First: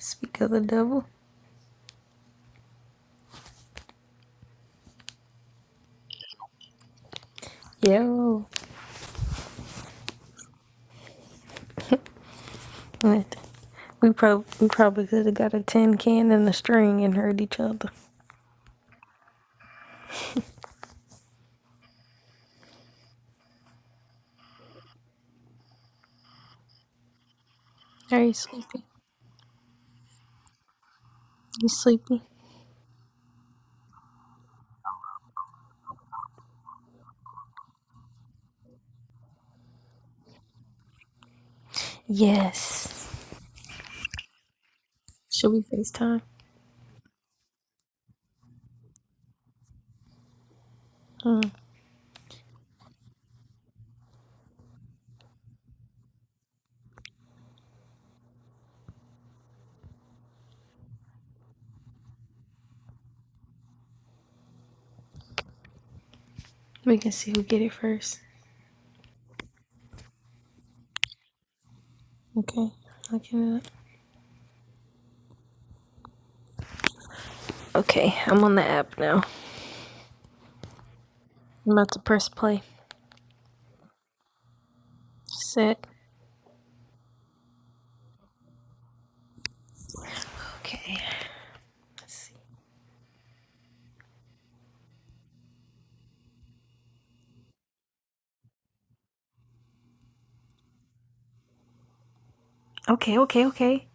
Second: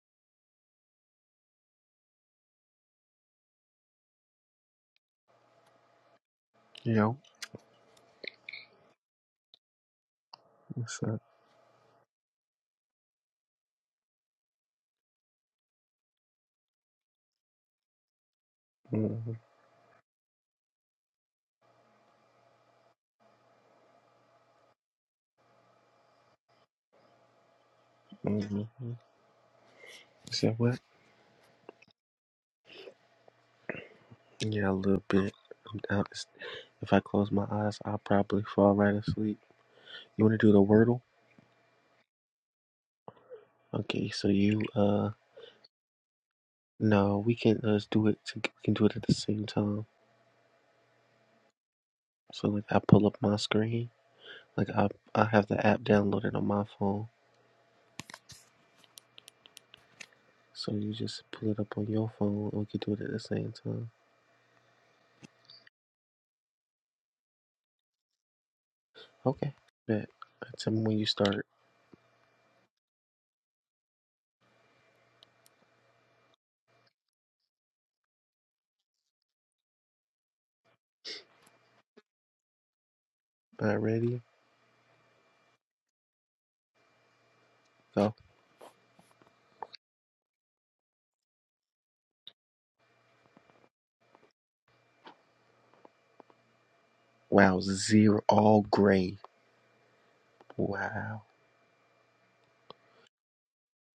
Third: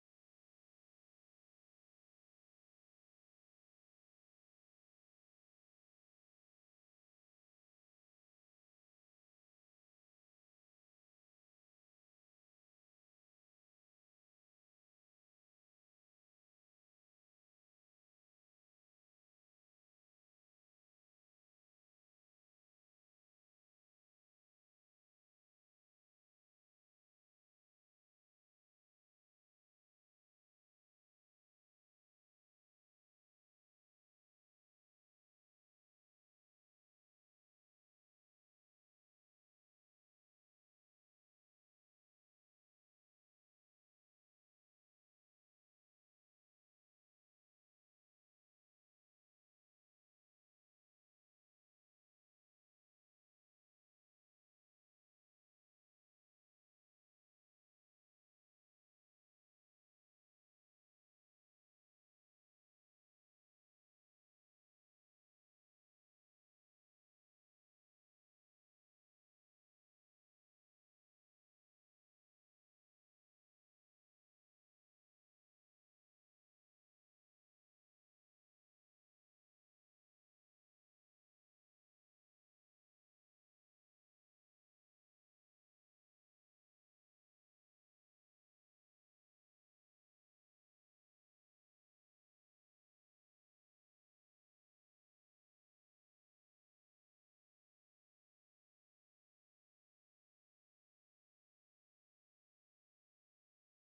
Speak of the devil. Yo, Yo. what's up? What? We, prob- we probably could have got a tin can and a string and heard each other. Mm-hmm, Are you mm-hmm. sleepy? Said what? You sleepy? Yeah, a little bit. I'm down. It's- If I close my eyes, I'll probably fall right asleep. You want to do the wordle? Yes. Okay, so you uh, Should we FaceTime? no, we can uh, just do it. To, we can do it at the same time. Hmm. So like, I pull up my screen. Like I, I have the app downloaded on my phone. So you just pull it up on your phone, and we can do it at the same time. We can see who get it first. Okay. Bet. Tell me when you start. Okay. Looking it up. Okay, I'm on the app now. I'm about to press play. All right, ready? Set. Go. Okay. Let's see. Wow, zero all gray. Wow. Okay, okay, okay.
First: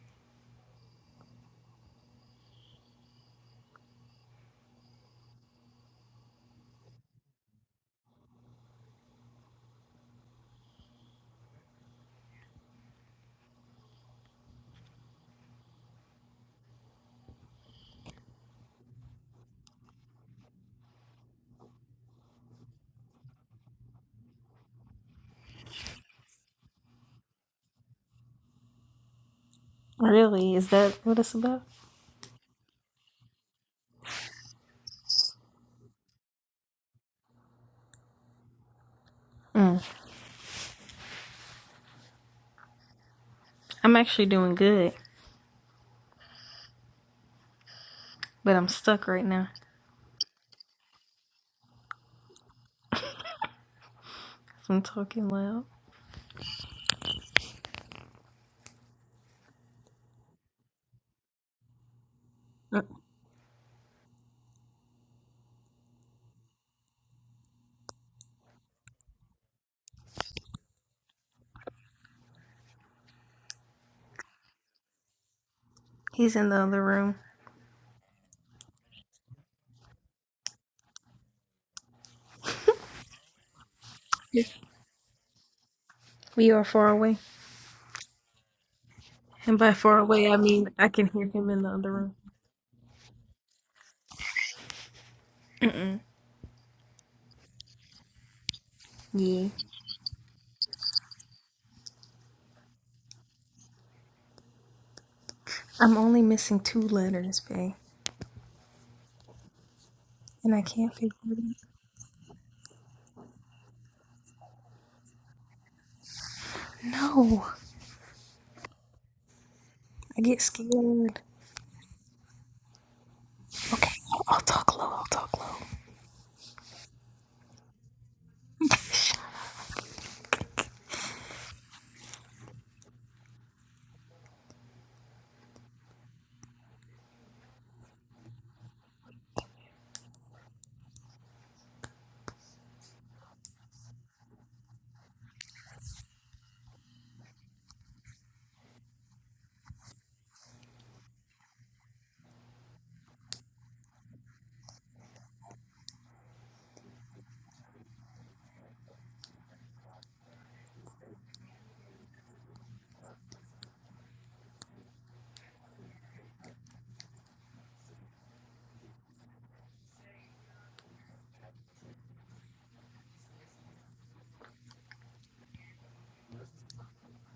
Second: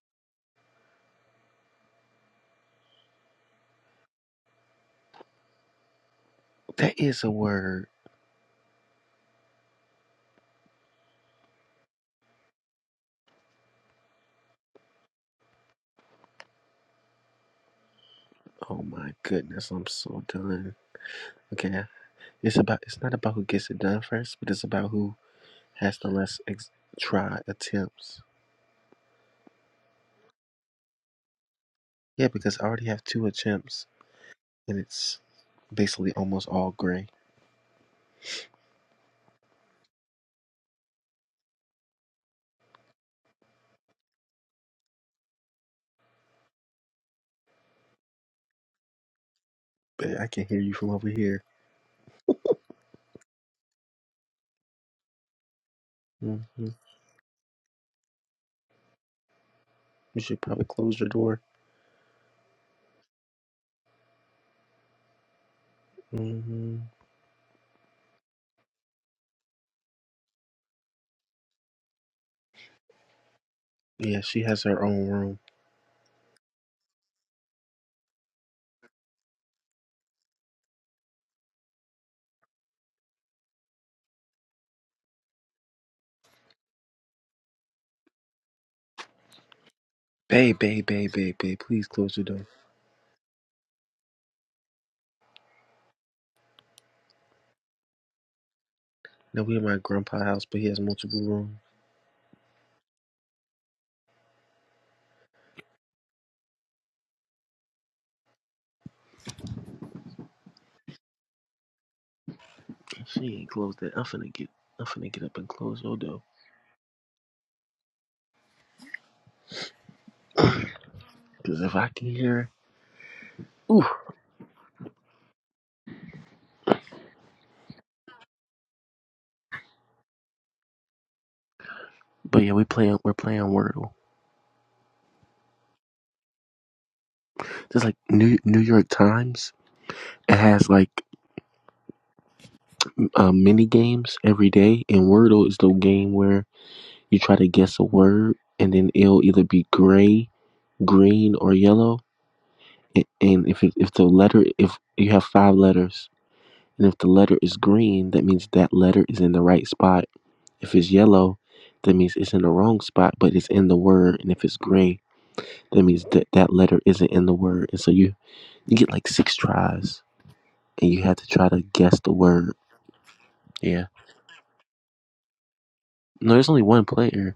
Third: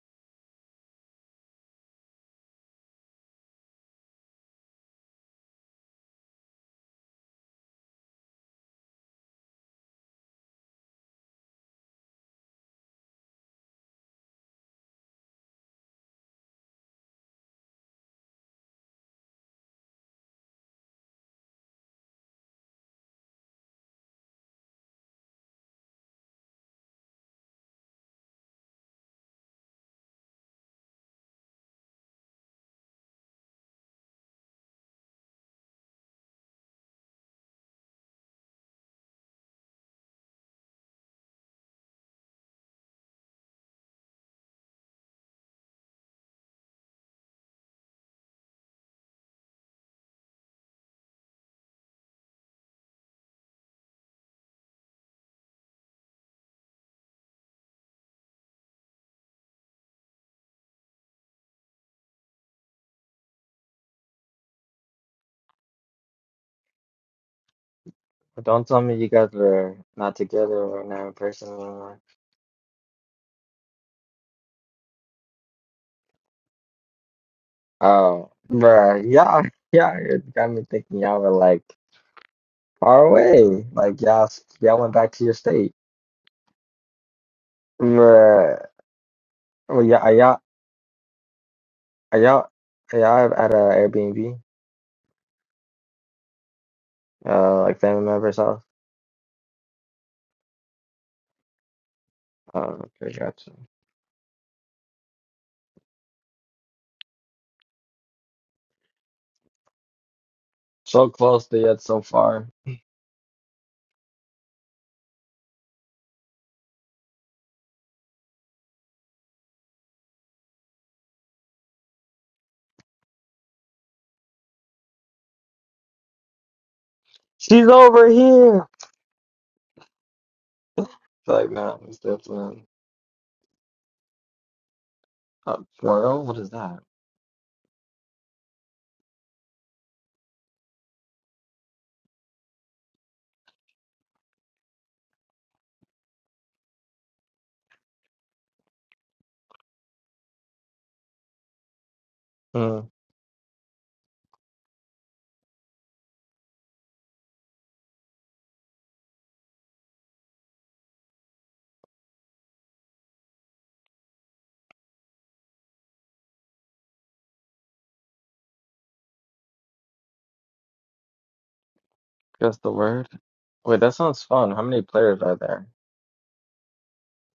That is a word. Oh my goodness, I'm so done. Okay, it's about it's not about who gets it done first, but it's about who has the less ex- try attempts. Really? Is that what it's about? Yeah, because I already have two attempts, and it's basically almost all gray. Mm. I'm actually doing good, but I'm stuck right now. But I can hear you from over here. I'm talking loud. hmm You should probably close your door. hmm But Don't tell me you guys are not together or not in person anymore. Yeah, she has her own room. He's in the other room. Oh, bruh, y'all, y'all it got me thinking y'all were like far away. Like y'all, s- y'all went back to your state. We are far away. Bruh, And by well, y'all, far are away, I y'all, Babe, mean babe, I can babe, hear babe, him babe, in the please other room. close are your door. y'all, are y'all at a Airbnb? Mm-mm. Uh, like family member's house? Now Yeah. we in my grandpa house, but he has multiple rooms. Oh, okay, gotcha. I'm only missing two letters, babe. And I can't figure So it close to yet so far. She ain't closed it. I'm finna get, I'm finna get up and close your door. out. No, I get Because scared. if I can hear, ooh. Okay, I'll talk low. I'll talk low. She's over here. It's like, no, it's But yeah, definitely we play We're playing Wordle. a twirl. What is that? Just like New New York Times. It has like uh, mini games every day, and Wordle is the game where you try to guess a word, and then it'll either be gray, green, or yellow. Hmm, A- And if it, if the letter, if you have five letters, and if the letter is green, that means that letter is in the right spot. If it's yellow, that means it's in the wrong spot, but it's in the word. And if it's gray, that means that that letter isn't in the word, and so you You get like six tries, and you had to try to guess the word. that's the word. Wait, Yeah. that sounds fun. How many players are there? No, there's only one player,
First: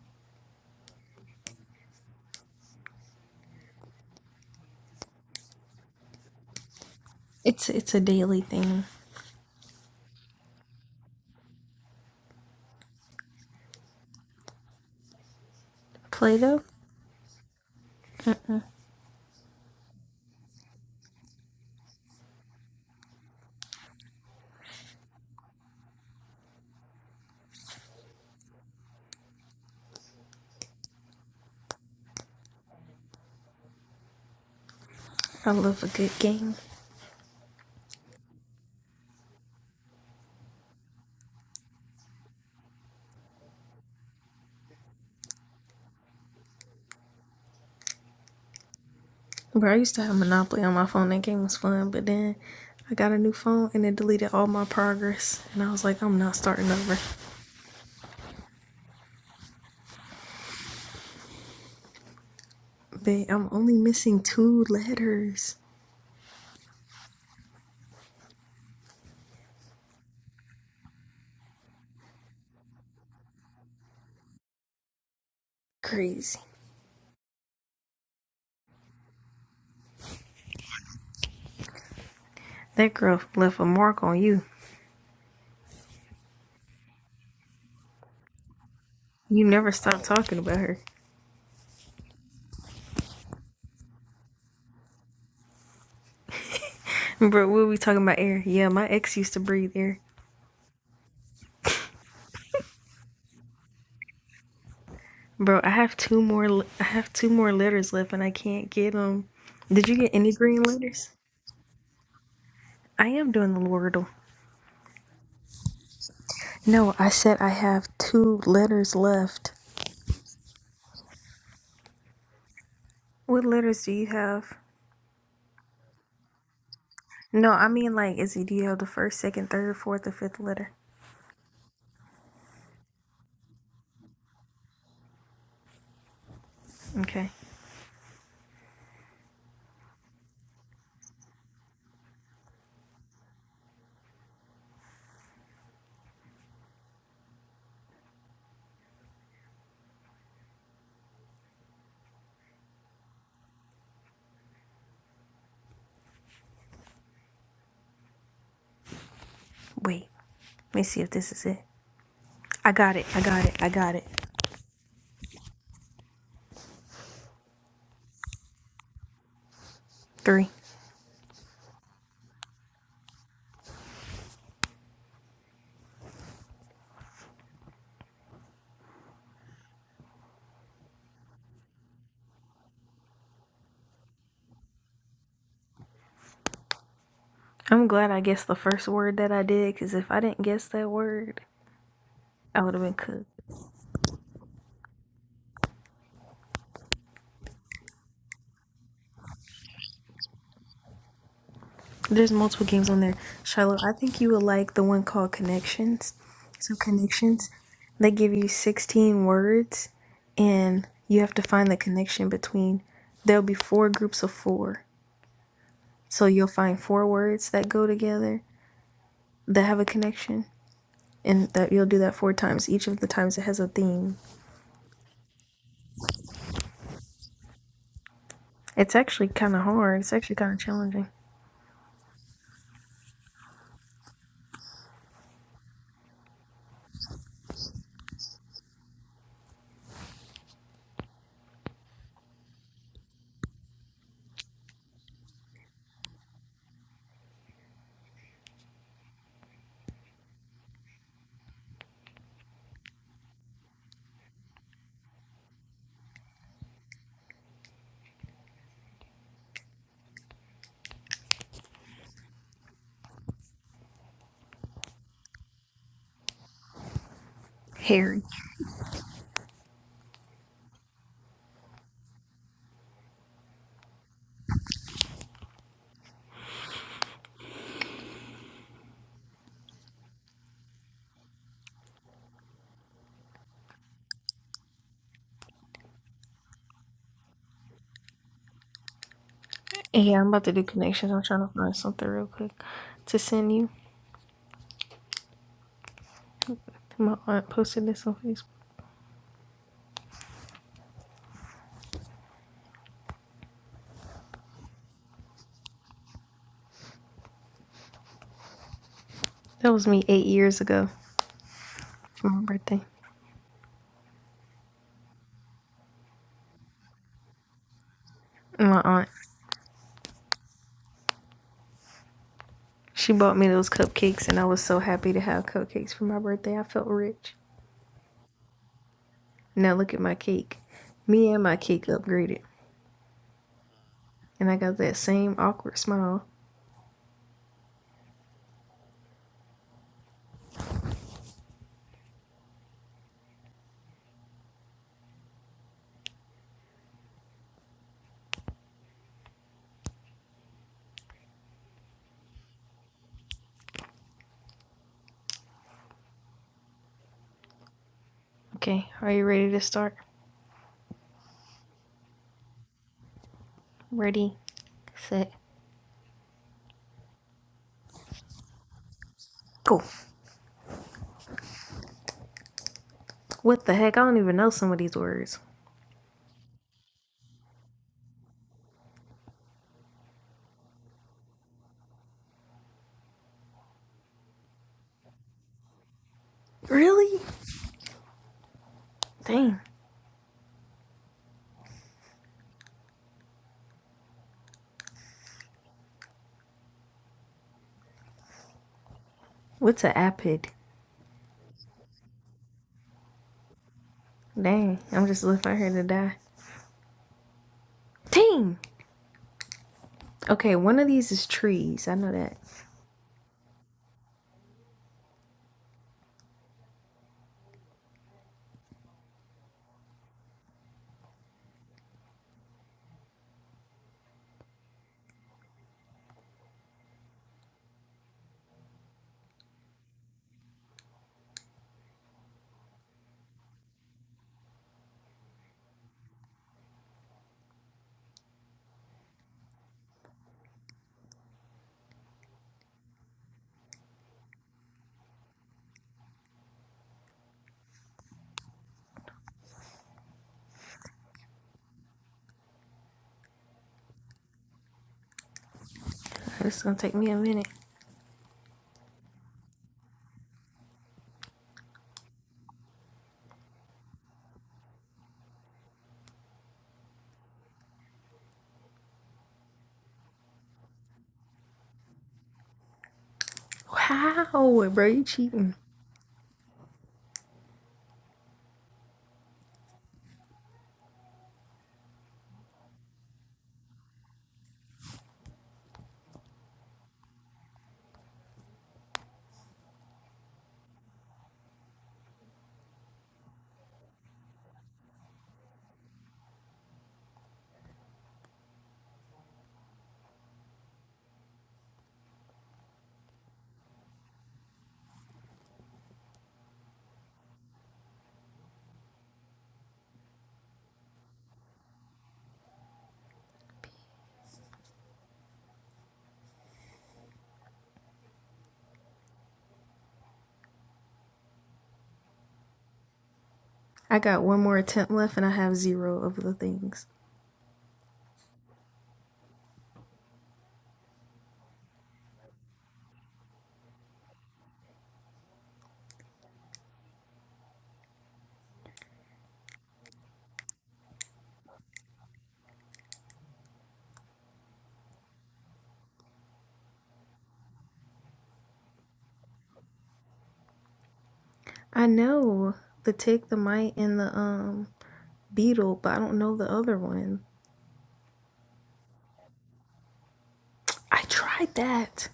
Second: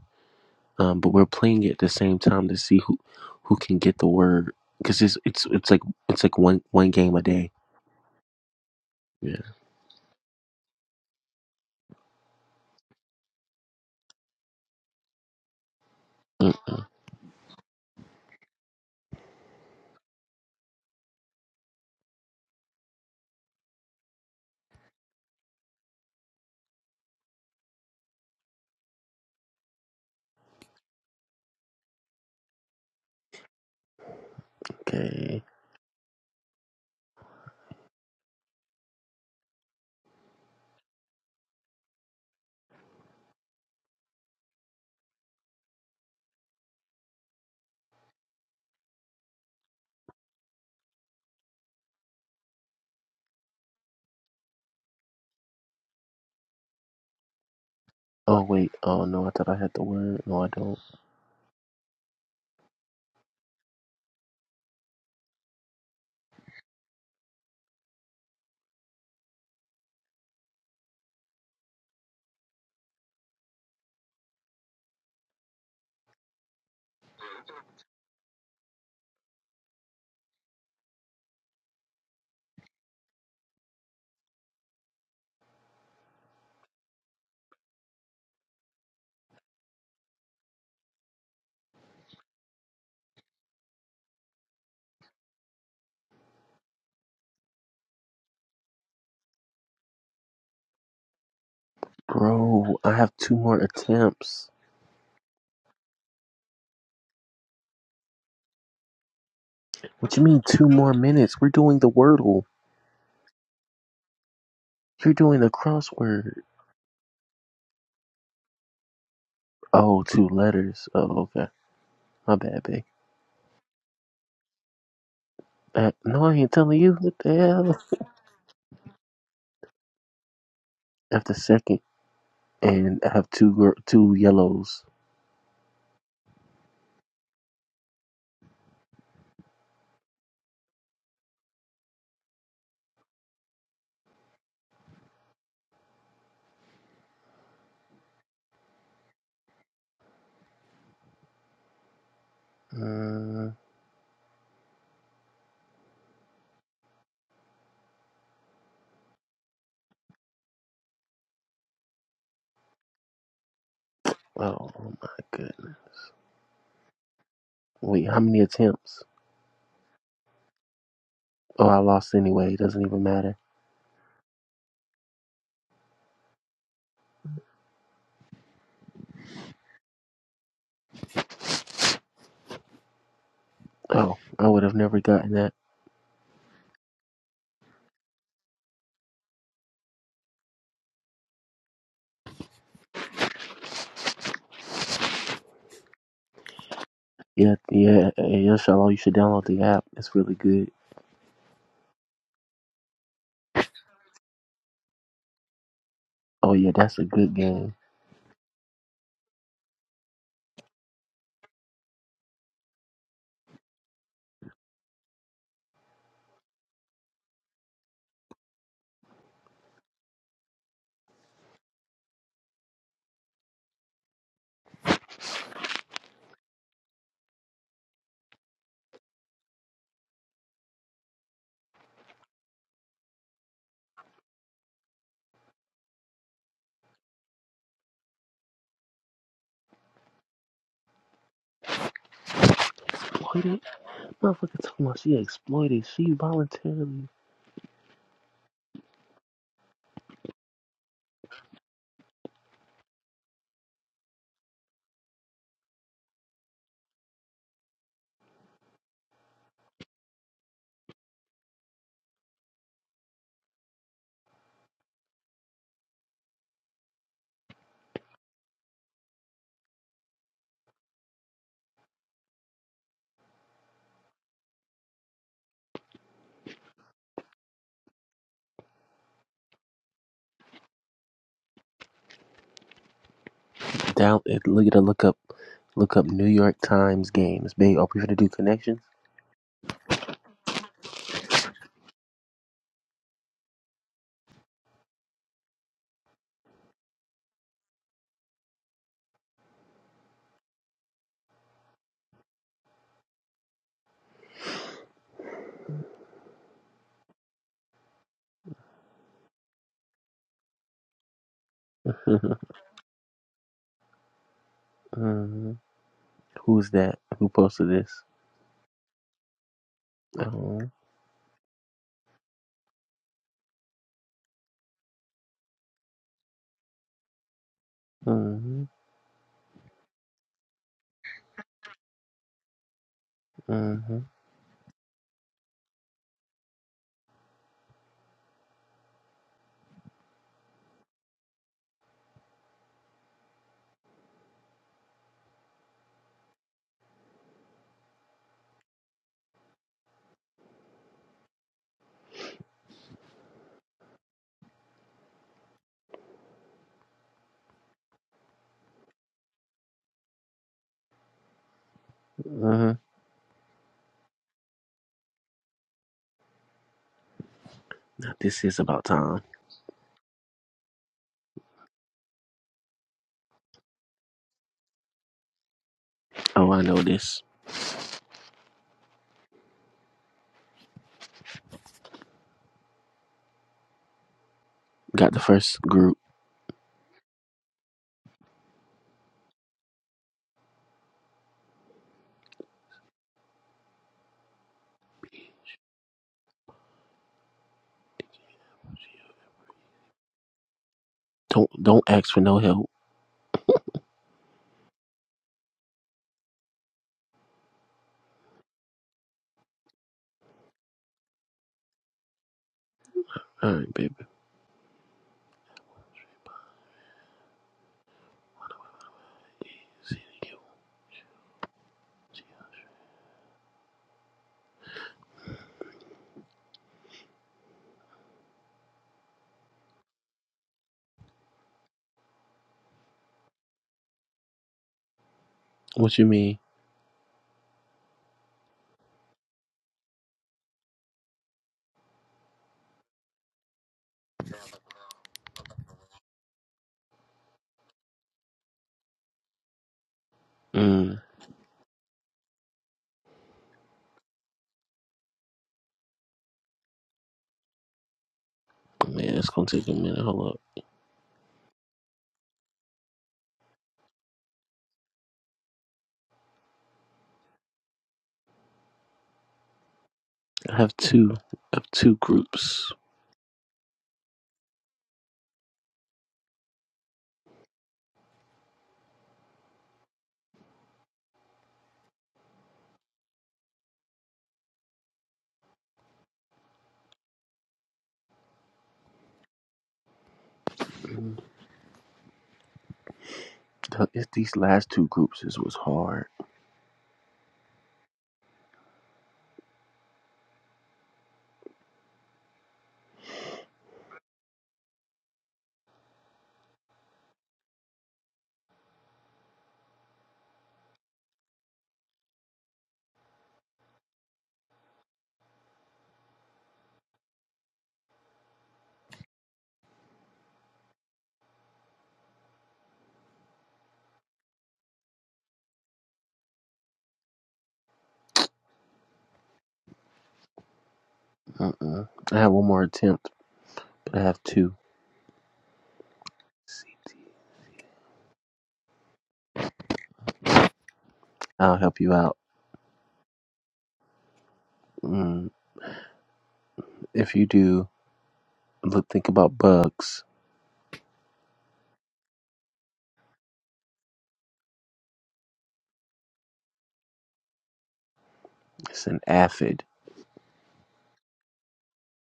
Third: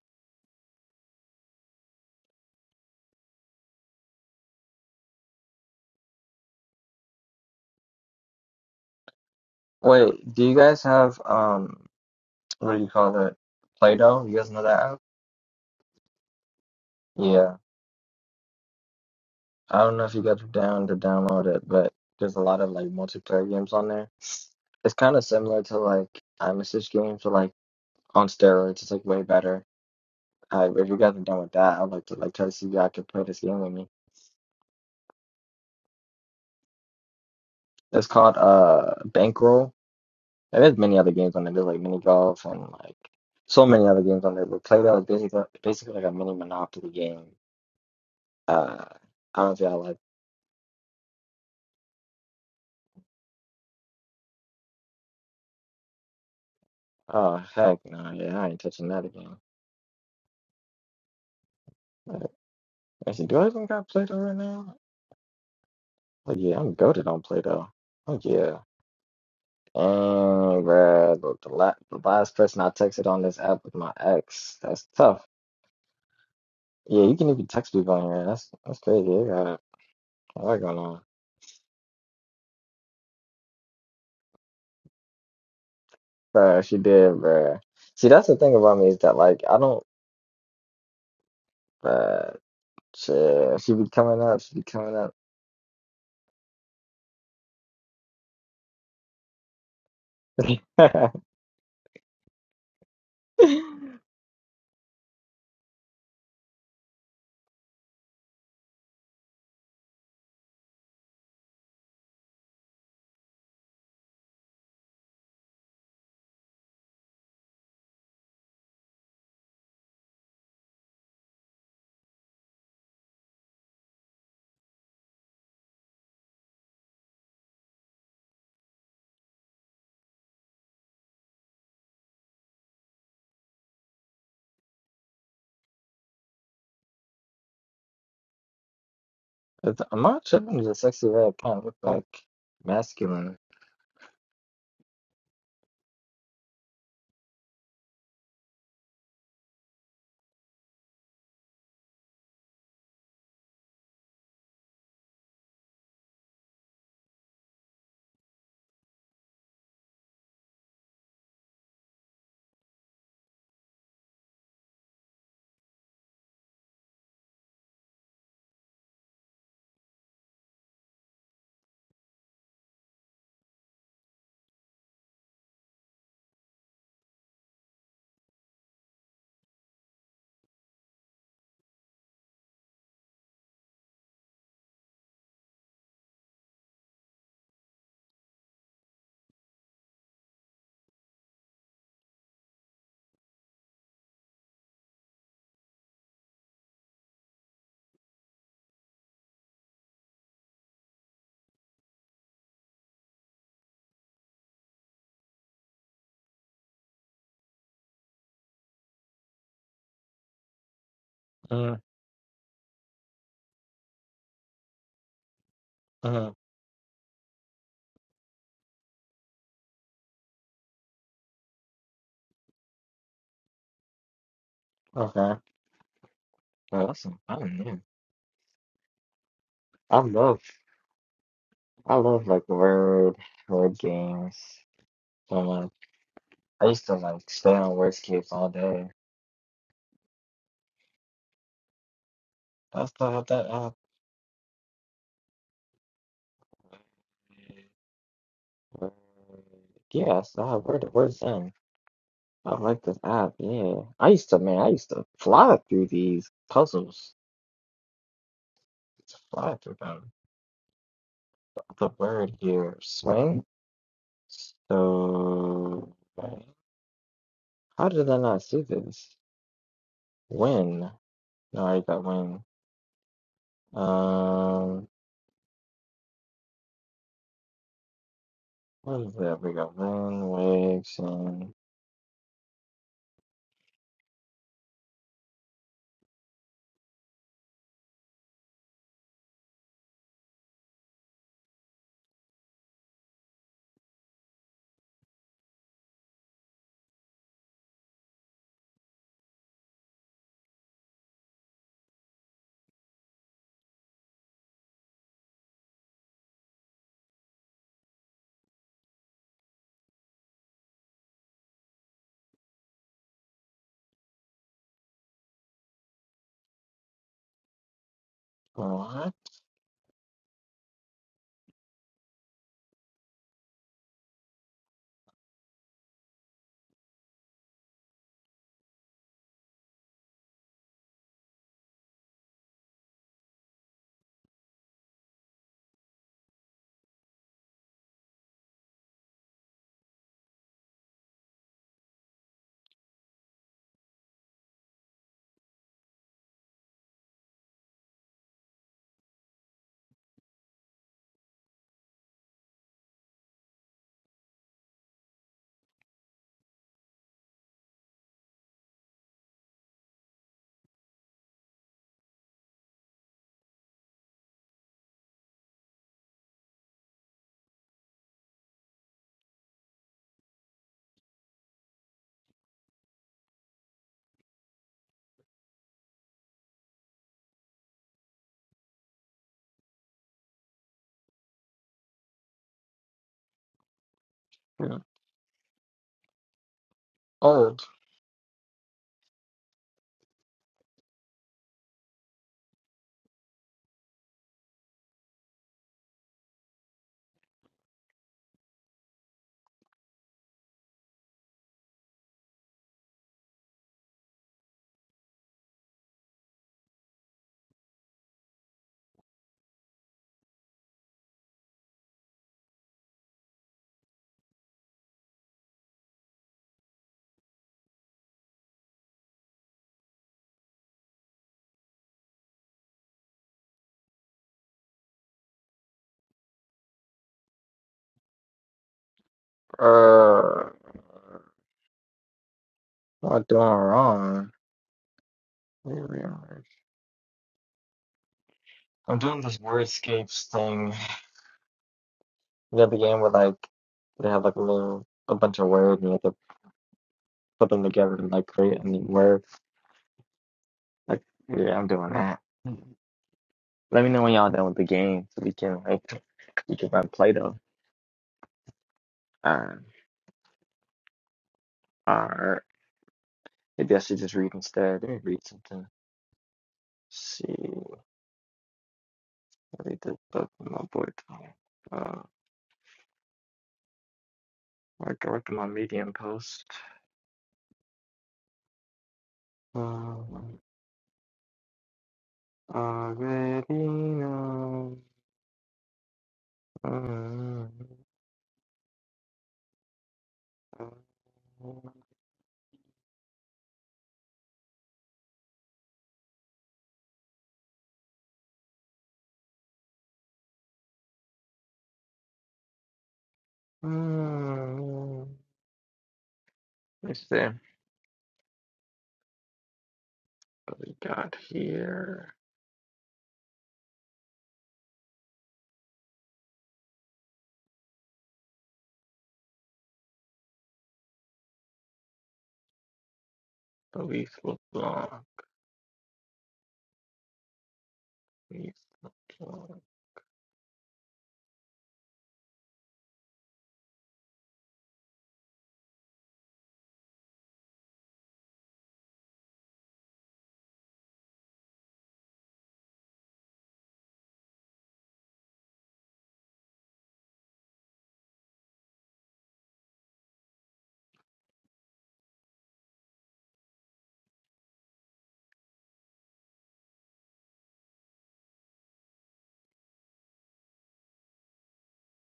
um, but we're playing at the same time to see who who can get the word because it's it's it's like it's like one one game a day. It's it's a daily thing. Yeah. Wait, do you guys have um what do you call it? Play-Doh? You guys know that app? Play Doh. Mm-mm. Yeah. I don't know if you guys are down to download it, but there's a lot of like multiplayer games on there. It's kind of similar to like iMessage games, but like on steroids. It's like way better. Uh, if you guys are done with that, I'd like to like try to see if y'all can play this game with me. Okay. I love a good game. It's called uh Bankroll. And there's many other games on there. There's like mini golf and like so many other games on there. But Play-Doh is basically basically like a mini Monopoly game. Uh, I don't know if Bro, I y'all like. used to have Monopoly on my phone. That game was fun, but then I got a new phone and it deleted all my progress. And I was like, I'm not starting over. Oh heck no, yeah, Oh I ain't wait. touching that Oh no, I again. thought I had the word. No, I don't. Uh, Actually, Babe, do I I'm even only got Play-Doh missing right two now? letters. Oh yeah, I'm goated on Play-Doh. Oh yeah. And bruh, the, the, la the last person I texted on this app was my ex. That's tough. Crazy. Yeah, you can even text people on here. That's that's crazy. I got a lot going on. That girl left a mark on you. Bruh, she did, bruh. See, that's the thing about me is that like You I never don't stopped talking about her. bruh shit. She be coming up, she be coming up. Bro, what are we talking about air? Yeah, my ex used to breathe air. Bro, I have two more attempts. Bro, I have two more I have two more letters left and I can't get them. Did you get What you any mean green two more letters? minutes? We're doing the wordle. I am doing the Wordle. You're doing the crossword. No, I said I have two letters left. Oh, two letters. Oh, okay. My bad, babe. What letters do you have? Uh, no, I ain't telling you. What the No, I hell? mean like is it do you have the first, second, third, fourth, or fifth letter? after second, and I have two gr- two yellows. Okay. It's- I'm not tripping is a sexy red kind of look like masculine. Uh, oh, Wait. Let me see if this is it. I got it. I got it. I got it. oh my goodness! Wait, how many attempts? Three. Oh, I lost anyway. It doesn't even matter. Oh, I would have never gotten that. I'm glad I guessed the first word that I did because if I didn't guess that word, I would have been cooked. Yeah, yeah, yeah, yeah, Shalom, you should download the app. It's really good. There's multiple games on there. Shiloh, I think you would like the one called Connections. Oh yeah, So, that's a good Connections, game. they give you 16 words and you have to find the Mm, connection between. There'll be four groups of four. So, mm, you'll find four words that go together that have a connection. And that you'll do that four times. Each of the times it has a theme. okay. Awesome. I don't know. It's actually kind of I hard. It's actually love kind of challenging. I love like word word games. And like I used to like stay on wordscapes all day. I still have that Exploited? app. Motherfucker talking about she exploited. She voluntarily Word- Yeah, I still have word word thing. I like this app, yeah. I used to man, I used to fly through these puzzles. Just fly through them. The word here, swing. So right, how did I Harry. not see this? When? No, I got when. Um, what is that? We got Van Wakes and down. Look at the look up, look up New York Times games. Babe, are we gonna do connections? Hey, I'm about to do connections. I'm trying to find something real quick to send you. My aunt posted this on Facebook. That was me eight years ago for my birthday. Mhm. Who's that? Who posted this? oh, My aunt, I, Oh, she bought me those cupcakes, and I was so happy to have cupcakes for my birthday. I felt rich. Mhm, Now look at my cake. Me and my cake upgraded, mhm, and I got that same awkward smile. Okay, are you ready to start? mhm. Ready, set, This is about time. go. What the heck? I don't even know some of these words. Oh, I know this. Got the first group. Really? oh, Dang. What's an apid? Don't don't ask for no help. Dang, I'm just left out here to die. Dang! Okay, one of these is trees. I know that. All right, baby. uh, not doing wrong. What you mean? I'm doing this wordscapes thing. You know, the game where like they have like a little a bunch of words and you have to put them together and like create a new word. Mm. Like, yeah, I'm doing that. Let me know when y'all done with the game so we can like This we is can gonna run take me a Play-Doh. minute. Man, it's gonna Um, take a minute. Hold up. or maybe I should just read instead. Let me read something. see, I read the book I my have board. two. I have two Uh, groups. Wow, bro, you work, work on my cheating. medium post. Um, already know. Um, Mm. It's these last two groups This was hard. um, it's there. But we got here. But I we got one look more attempt long. left and I have zero of the things. We look long. Mm-mm. I have one more attempt, but I have two. I'll help you out. Mm. If you do, look, think about bugs. I know the tick, the mite, and the um beetle, but I don't know the other one. It's an aphid. I tried that.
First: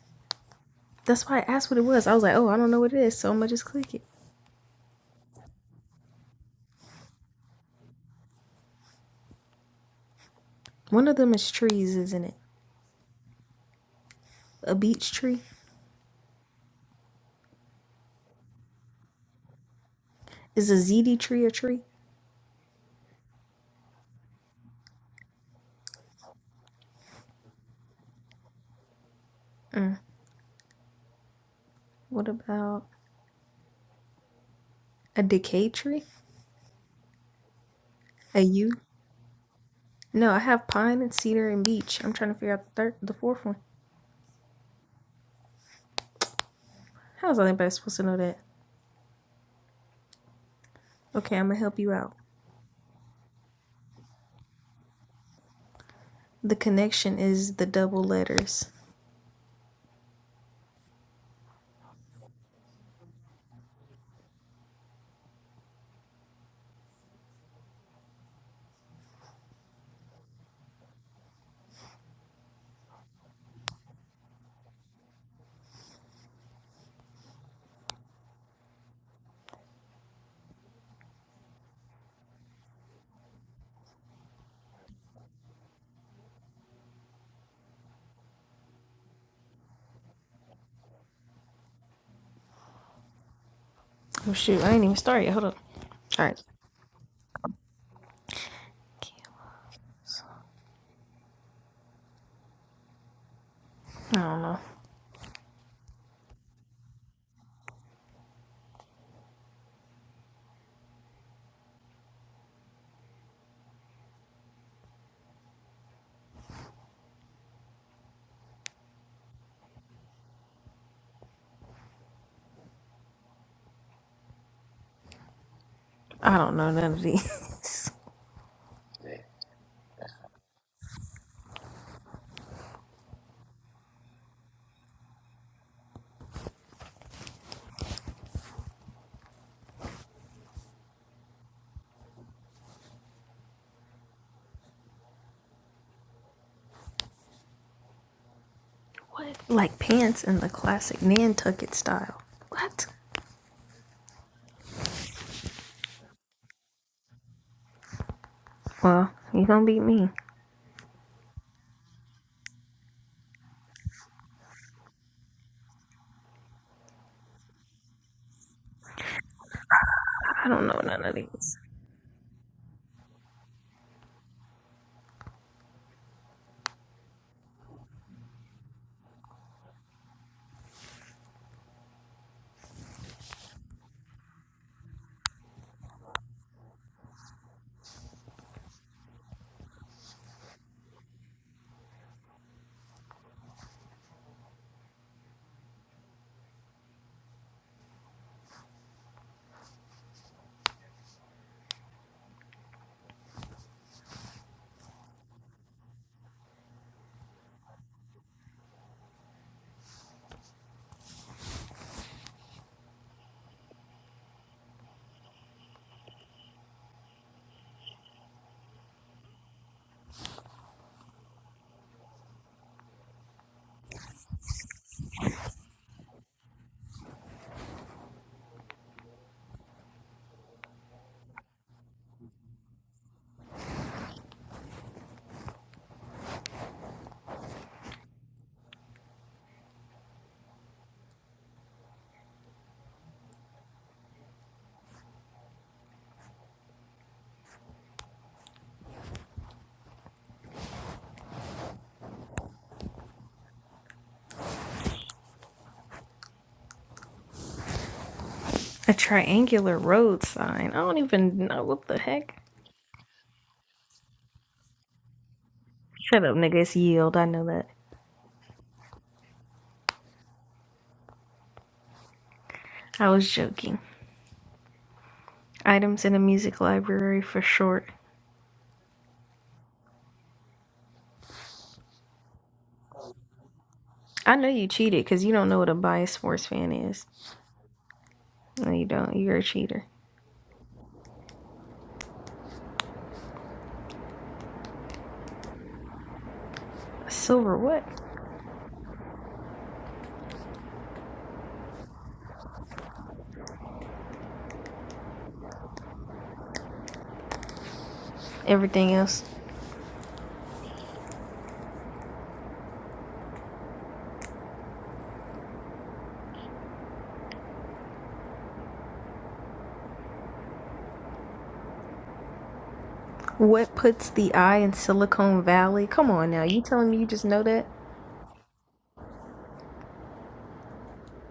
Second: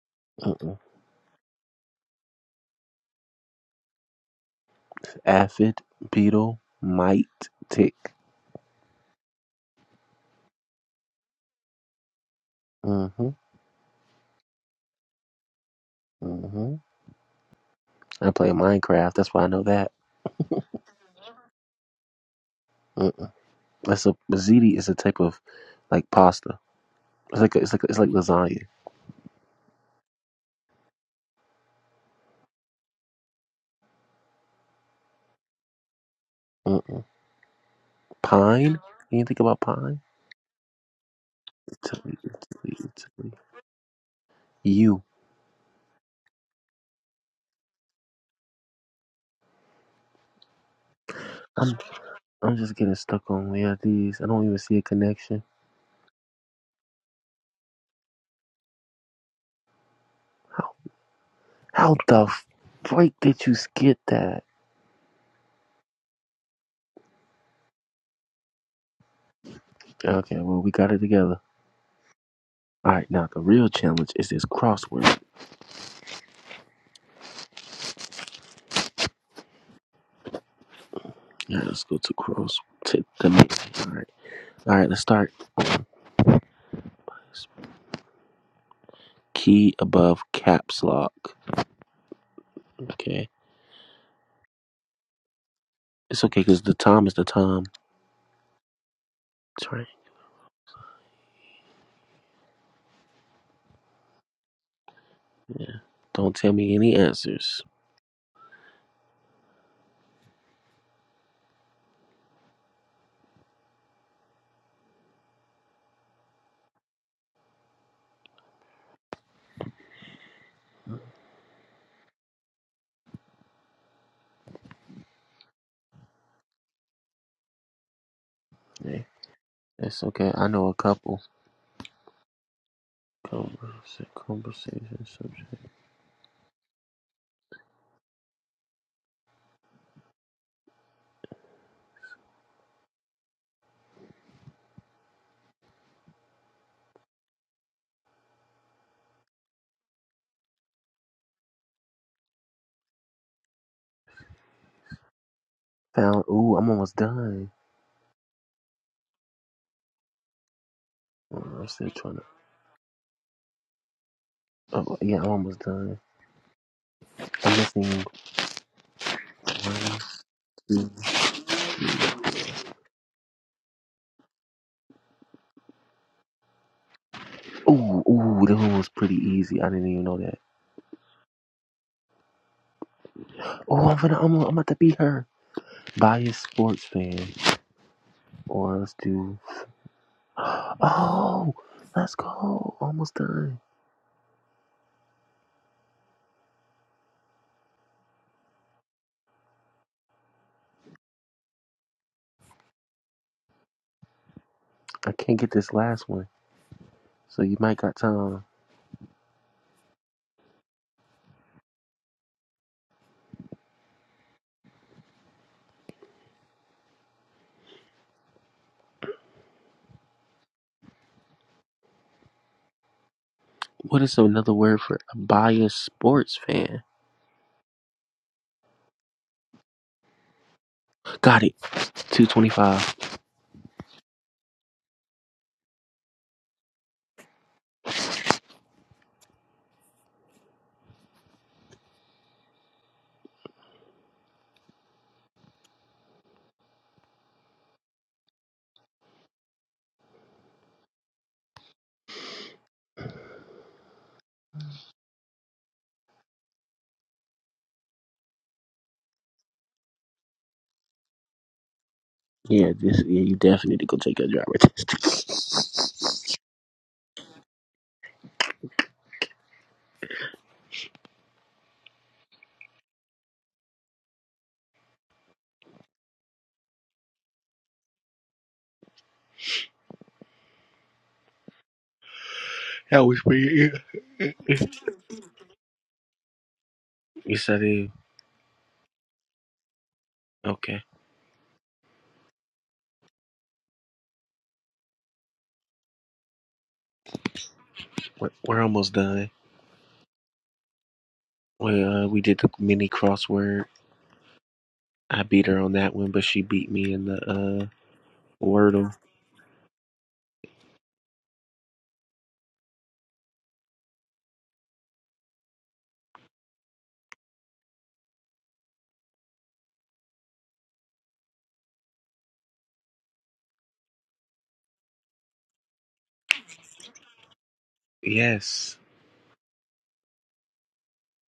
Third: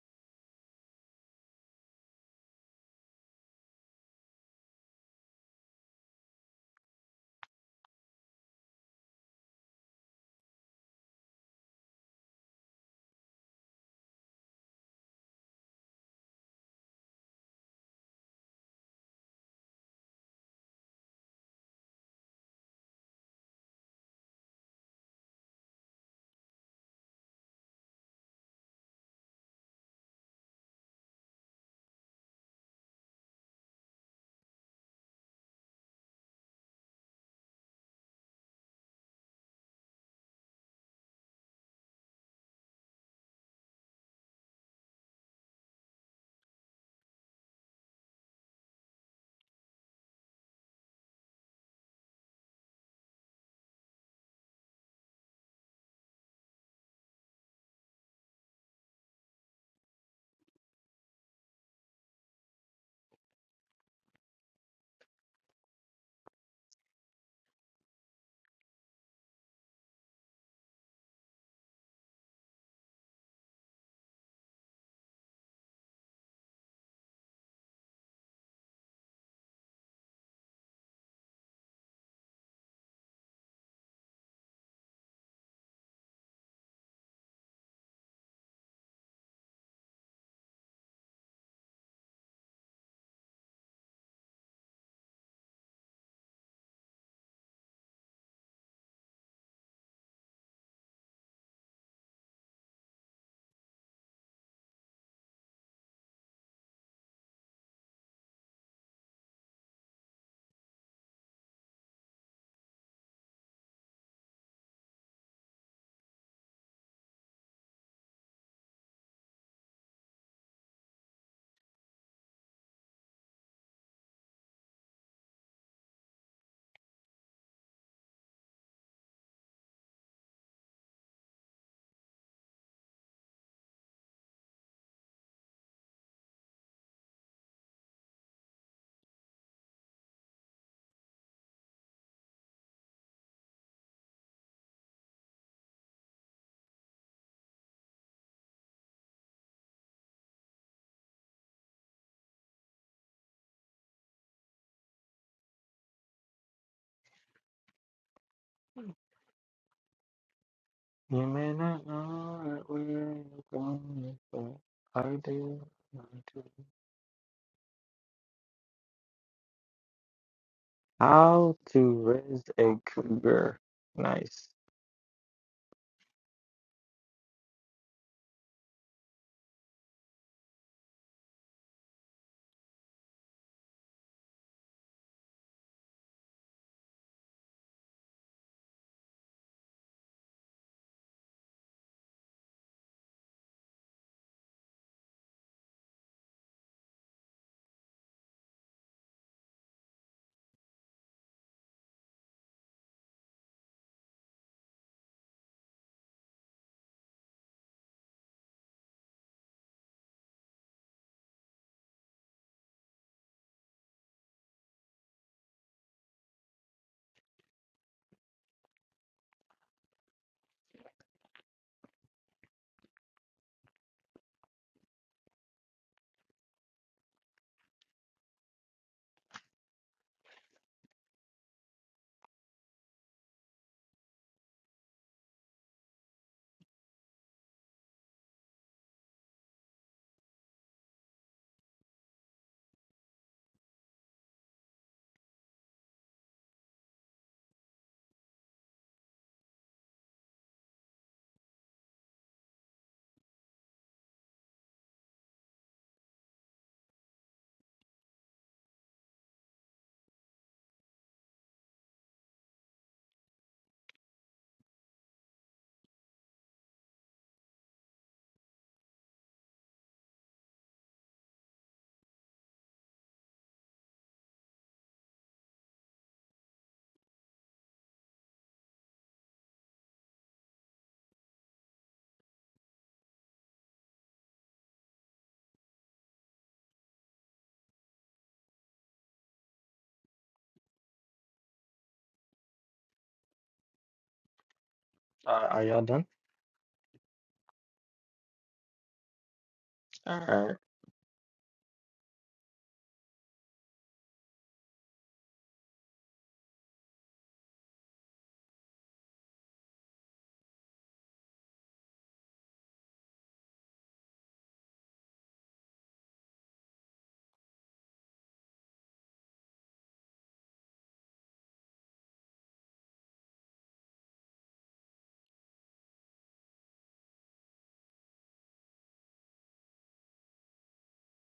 That's why I asked what it was. I was like, oh, I don't know what it is, so I'm gonna just click it. Aphid, beetle, mite, tick. One of them is trees, isn't it? Mm-hmm. A beech tree? Mm-hmm. I play Minecraft. That's why I know that. Is a ZD tree a tree? Mm. That's a mazzini is a type of like pasta. It's like a, it's like a, it's like lasagna. Mm. What about a decay tree? Mm-mm. A U? Pine. You think about pine? No, I have pine and cedar and beech. I'm Italy, trying to figure out the Italy, third, the Italy. fourth one. You. How is anybody supposed to know that? Okay, I'm gonna I'm help you out. I'm just getting stuck on where these. I don't even see a connection. The connection is the double letters. How how the freak did you skip that? Okay, well we got it together. All right, now the real challenge is this crossword. All right, let's go to cross. Take the next. All right. All right, let's start. Key above caps lock. Okay. Oh shoot, I ain't even started. yet. Hold up. It's All okay right. because the time is the time. That's right. I don't know. Yeah. Don't tell me any answers. I don't know none of these. Okay. It's okay. I know a couple. Conversation, conversation subject. what? Like pants in the classic Nantucket style. What? Found. Ooh, I'm almost done. Well, you gonna beat me. You Oh, may I'm not still trying to. know that we're going, but Oh, I yeah, I'm almost do, done. I do. I'm missing one, I don't know two. none of How these. to raise a cougar. Nice. Ooh, ooh, that one was pretty easy. I didn't even know that. Oh, I'm gonna, I'm, I'm about to beat her. Biased sports fan. Or let's do. Oh, let's go. Almost done. I can't get this last one. So you might got time. What is another word for a biased sports fan? Got it. 225. A triangular road sign. I don't even know what the heck. Yeah, this yeah, you definitely need to go take your driver test. Shut up, nigga. It's yield. I know that. I was joking. Items in a music library for short. That was for you. I know you cheated because you don't know what a biased sports fan is. You said it. No, you don't. You're a cheater. Okay. Uh, are y'all done? Silver what? We're, we're almost done. All right. We, uh, we did the mini crossword. I beat her on that one, but she beat me in the uh, Everything Wordle. else. What puts the eye in Silicon Valley? Come on now. You telling me you just know that? Yes.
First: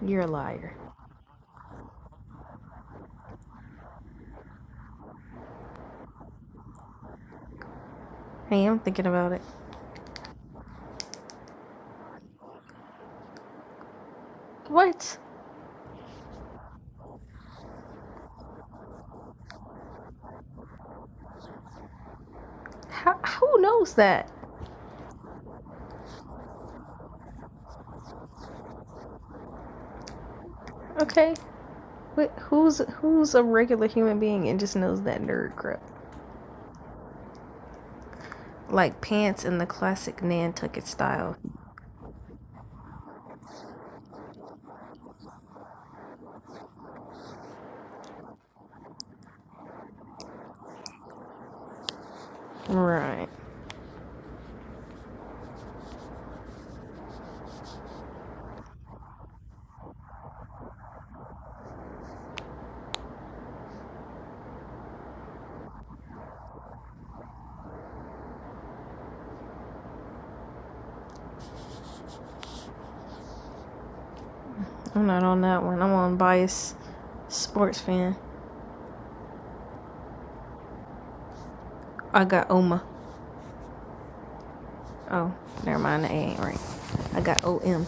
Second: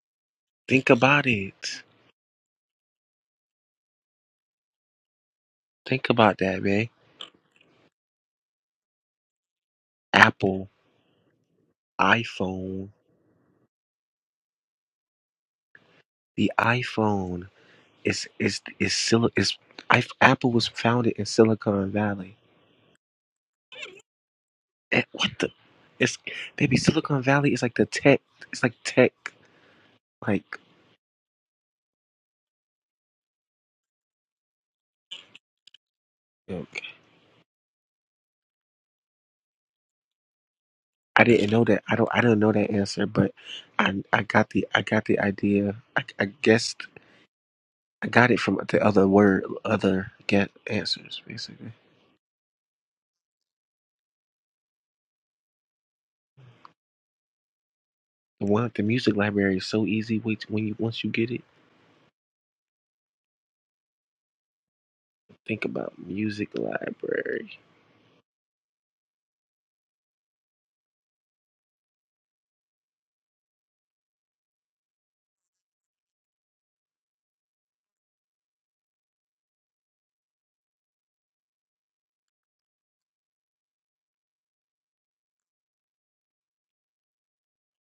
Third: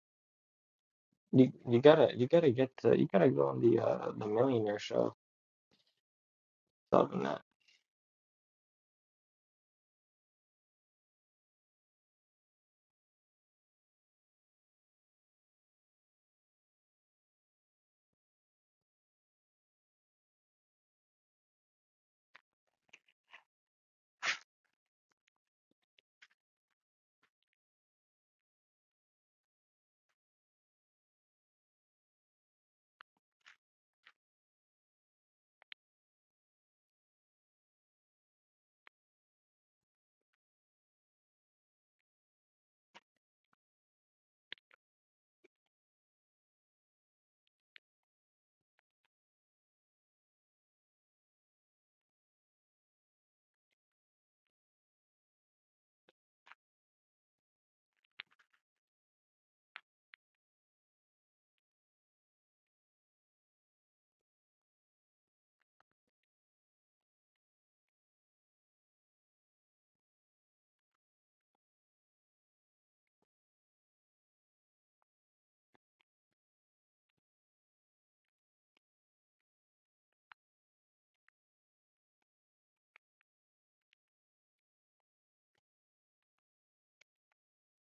You're a liar. Think about You you it. gotta you gotta get to you gotta go on the uh the millionaire show Think about that, man. solving that. Hey, I'm thinking about it. Apple iPhone. What? The iPhone is is is still is I, Apple was founded in Silicon Valley. How, who knows that? Eh, what the? It's baby Silicon Valley is like the tech. It's like tech. Like Okay. Wh- Who's who's a regular human being and just knows that nerd crap? okay. Like pants in the classic Nantucket I style. didn't know that. I don't. I don't know that answer, but I I got the I got the idea. I, I guessed. I got it from the other word, other get answers basically. Right. The one the music library is so easy. Wait when you once you get it, think about music library. I'm not on that one. I'm on bias sports fan. I got Oma. Oh, never mind. That ain't right. I got OM.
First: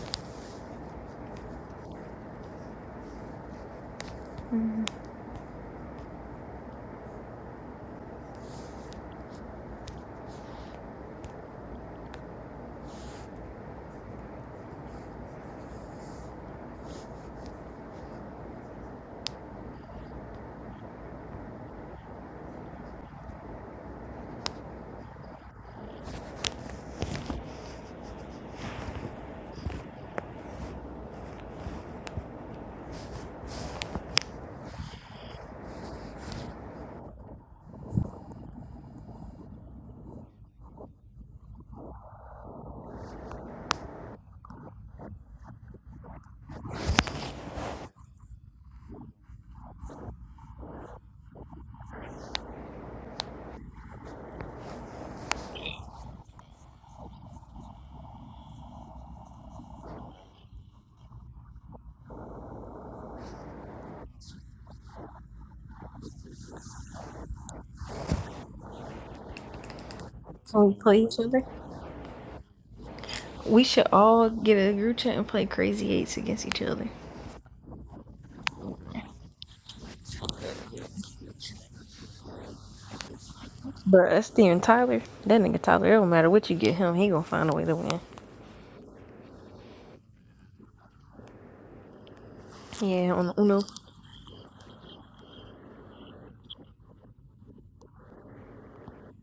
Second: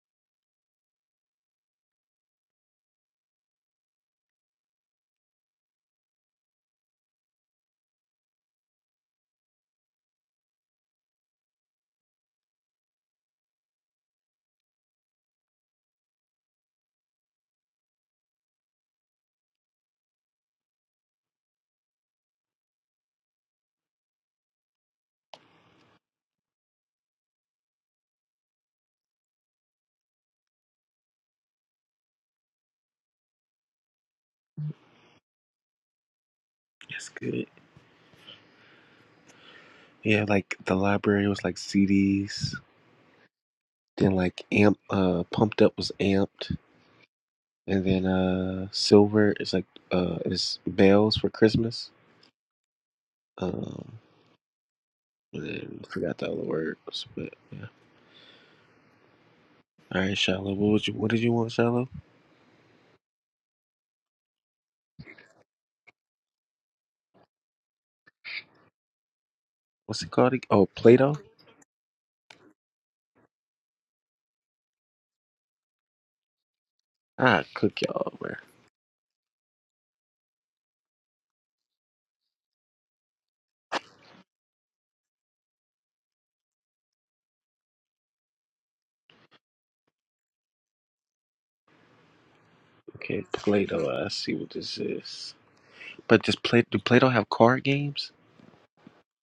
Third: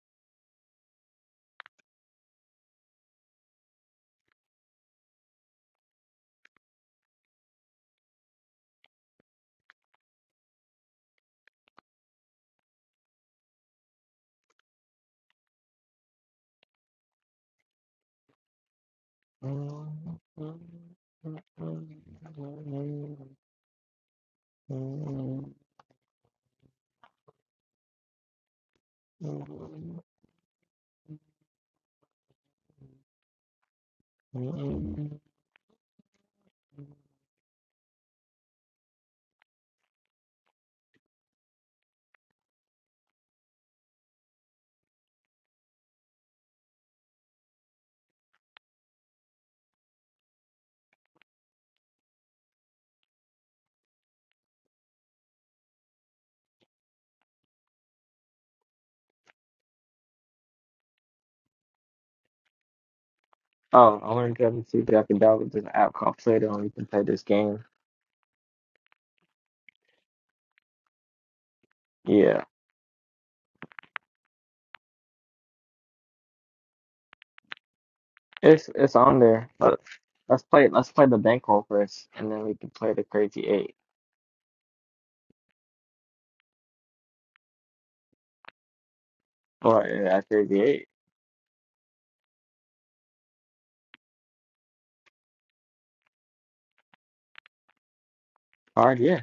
That's good. Yeah, like the library was like CDs. Then like amp, uh, pumped up was amped, and then uh, silver is like uh, is bells for Christmas. Um, and then forgot the other words, but yeah. All right, Shiloh. What would you? What did you want, Shiloh? Oh, I learned Dragon Two I can download this app called Play-Doh and you can play this game. What's it called? ag- Oh, When we play Play-Doh. each other, Yeah. we should all get a group chat and play crazy eights against each other. Ah, cook y'all, man. It's it's on there. But let's play let's play the bankroll first and then we can play the crazy eight. Bruh, that's Steven Tyler. That nigga Tyler, it don't matter what you get him, he gonna find a way to win. Or uh, at 38 Yeah, Okay, on the Uno. Play-Doh. I see what this is. But just Play do Play-Doh have card games? hard, yeah.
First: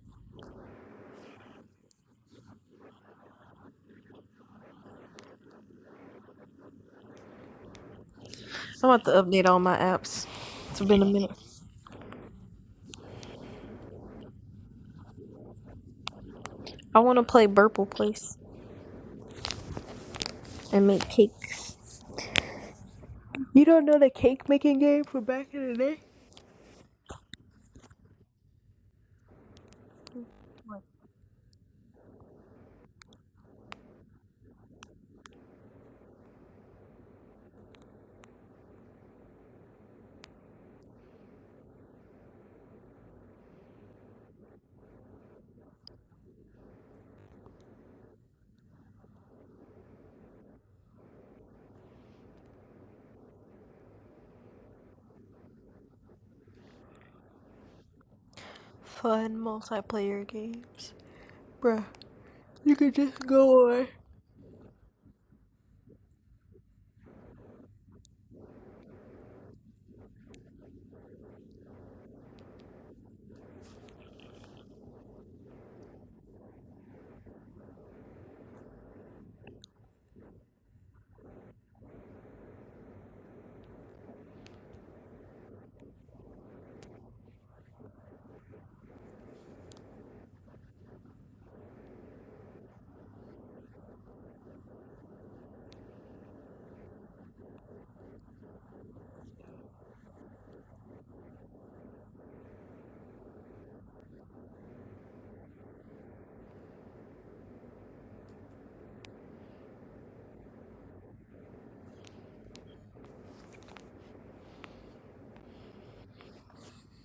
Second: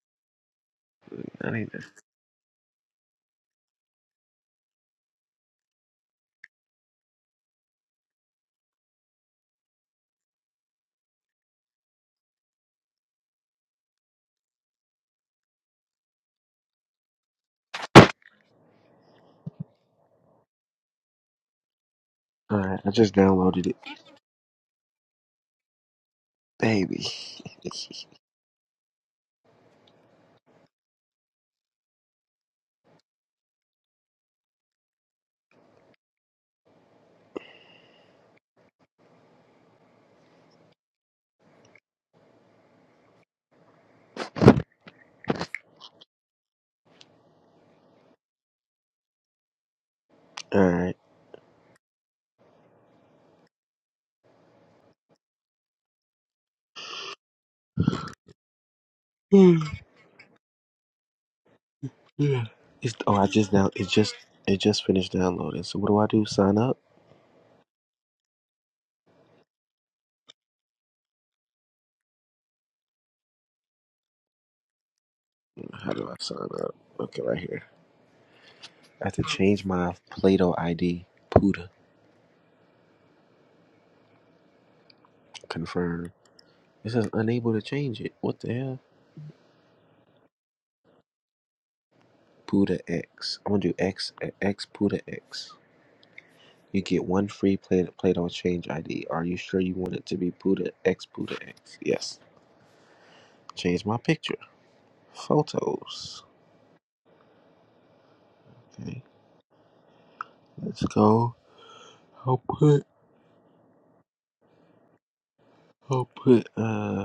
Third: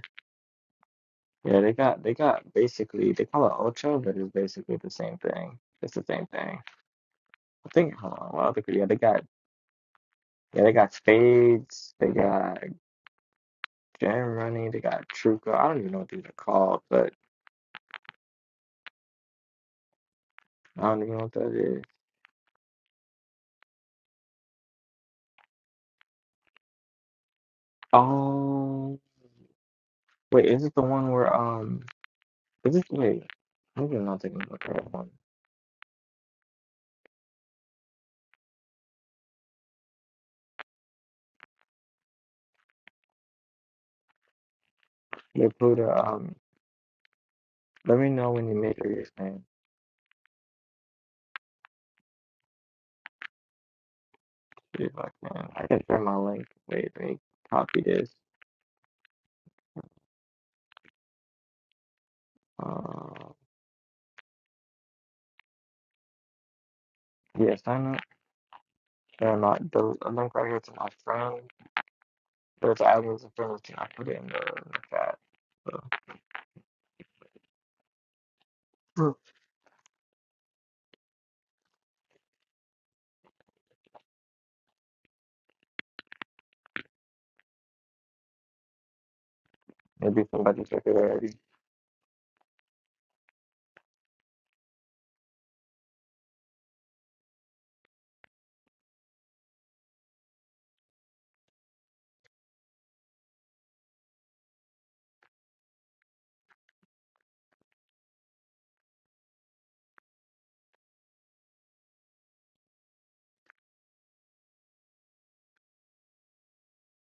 I Yeah, need they to. got they got basically they call it Ocho, but it's basically the same thing. It's the same thing. I think hold on, what other yeah, I'm they about to got update all my apps. yeah, they It's got been a minute. spades, they got gem money, they got truco. I don't even know what these are called, I but want to play Burple Place I and don't make even know what that cakes. is. All right, I just You downloaded it, don't know the cake making game from back in the day? baby. Oh wait, is it the one where um is it wait, maybe I'm not thinking of the correct one. All They put a, um let me know when you make your game. right. Dude, like, man, I can share my link. Wait, let me copy this. Fun Hmm. multiplayer games. Bruh. Yeah. You could It's, oh, just I Uh, just go now away. it just it just finished downloading. So what do I do? Sign up? yes, I know. they the a link right here to my friend. There's albums and friends and I put it in the, in the chat. So How do I sign up? Okay, right here. I Hmm. have to change my Play-Doh ID. Puda. Confirm. It says unable to change it. What the hell? maybe somebody check it already. Puda X. I'm gonna do X X Puda X. You get one free Play Play-Doh change ID. Are you sure you want it to be Puda X Puda X? Yes. Change my picture. Photos. Okay. Let's go. I'll put. I'll put. Uh.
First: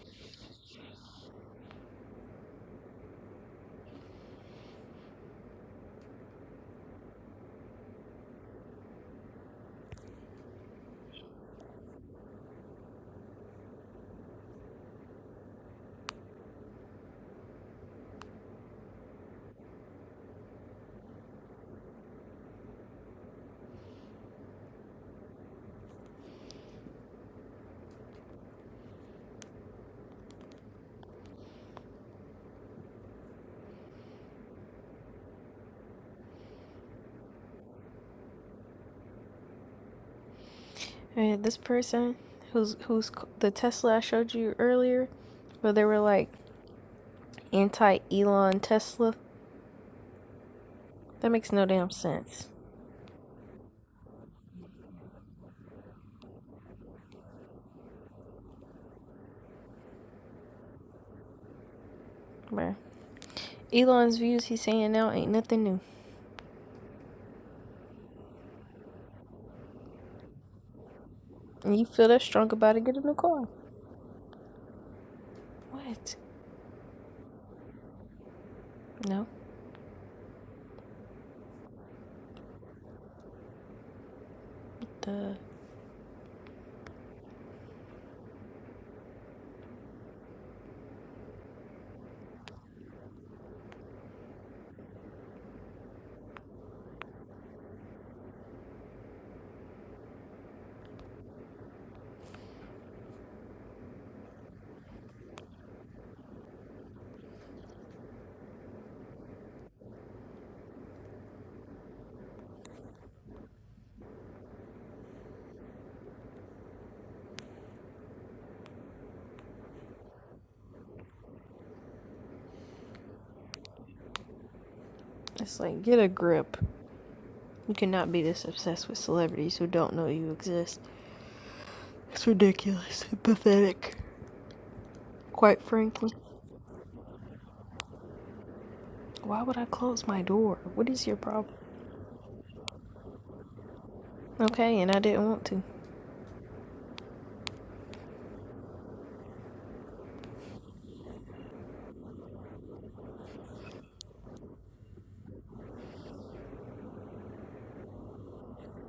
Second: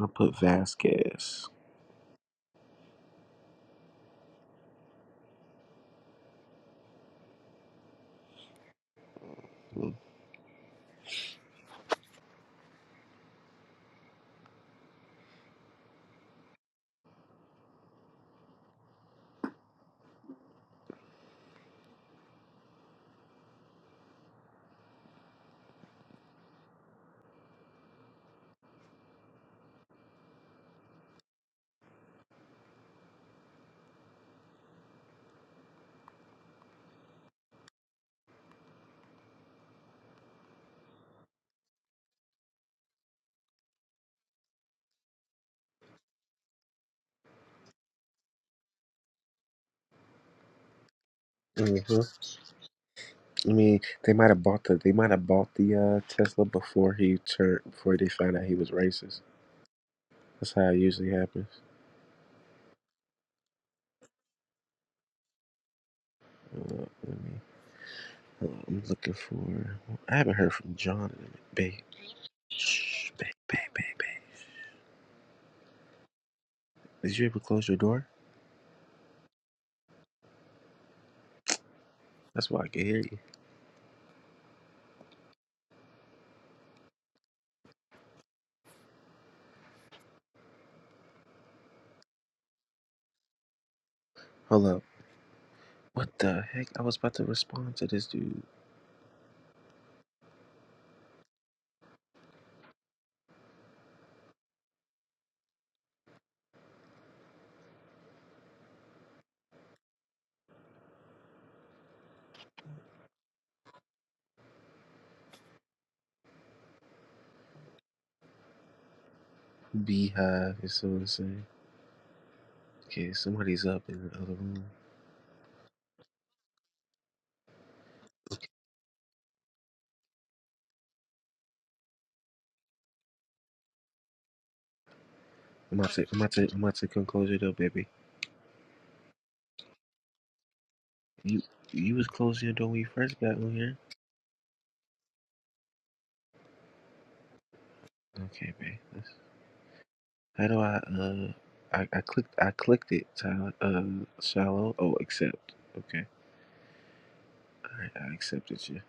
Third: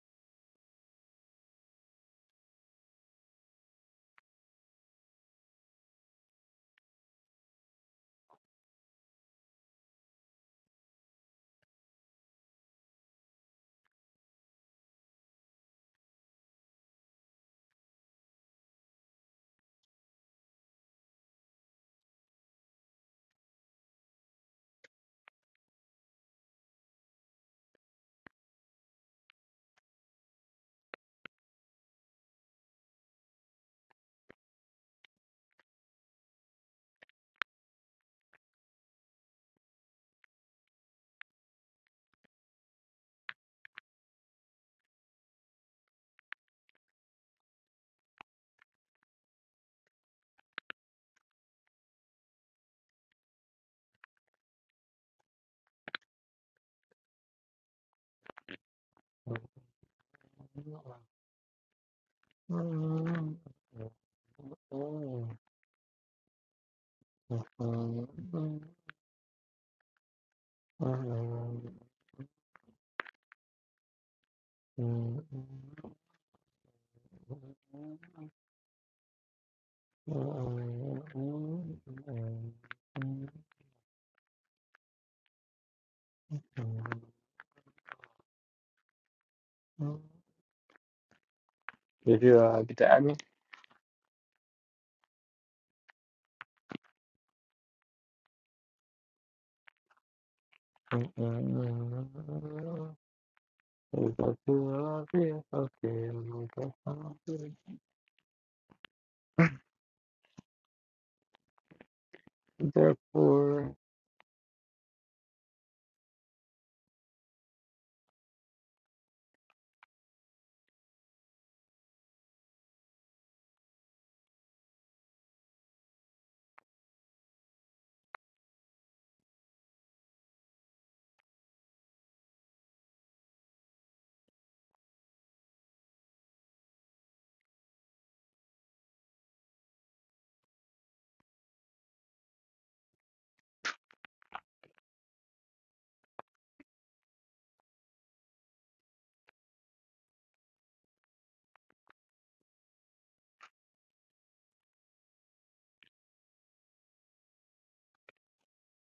I put Vasquez. hmm And this person who's who's the Tesla I showed you earlier, where they were like anti Elon Tesla. That makes no damn I sense, mean, they might have bought the they might have bought the uh, Tesla before he turned before they found out he was racist. That's how it usually happens. bruh. Elon's views he's saying now ain't nothing new. Uh, let me, hold on, I'm looking for. I haven't heard from John in a minute. Babe, And you feel that strong about it, get a shh, new babe, car. babe, babe, babe. What? Did you ever close your door? No, That's why I can hear you. duh. Did you uh, get the Hold up. What the heck? I was about to respond to this dude. album? Therefore, okay, Beehive is so insane. Okay, somebody's up in the other room. It's like get a grip. You cannot be this obsessed with celebrities who don't know you exist. It's ridiculous. and Pathetic. Quite I'm about to, frankly, I'm about to, I'm about to come close your door, baby. why would I close my door? What is your You problem? you was closing your door when you first got on here. Okay, and I didn't want to. Okay, babe. Let's- How do I uh I, I clicked I clicked it, Tyler uh shallow. Oh accept. Okay. Alright, I accepted you.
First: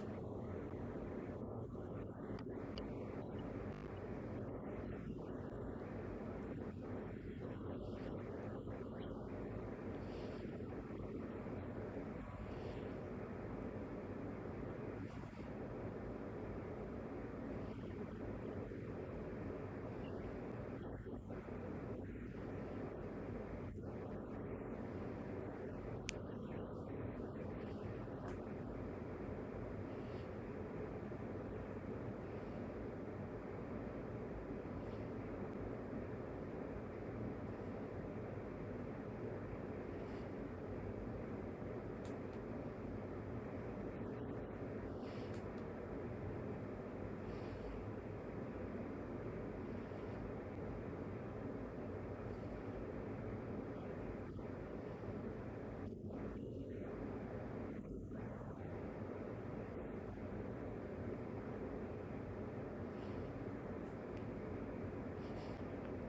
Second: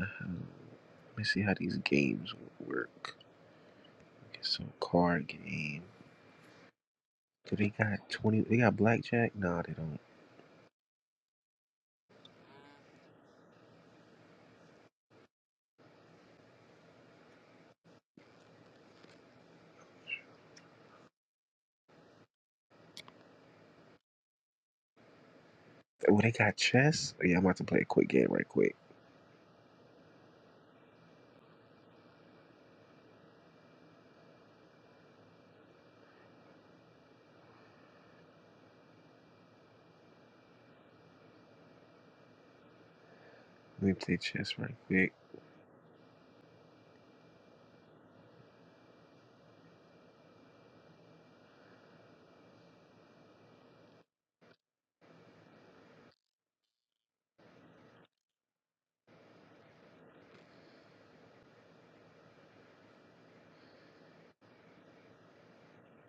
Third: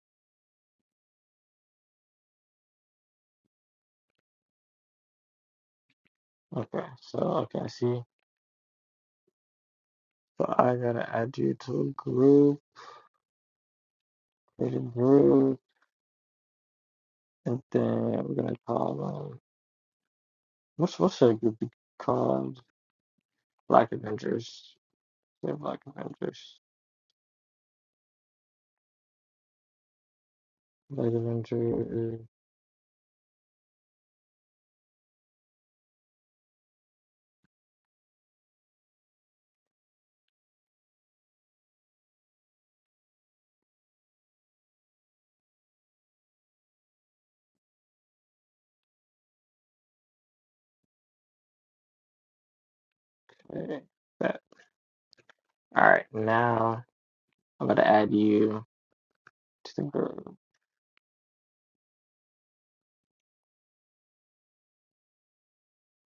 Uh, let me see how these games work. Okay, so card game. so Do okay, I they see. got twenty they got blackjack? No, they don't. So I gotta add you to a group, create a group, and then we're gonna call um, what's what's that group be called? Black Avengers. Yeah, Black Well they got Avengers. chess? Oh, yeah, I'm about to play a quick game right quick. Black Avengers. Let me play chess right quick. Okay. That. All right, now I'm gonna add you to the group.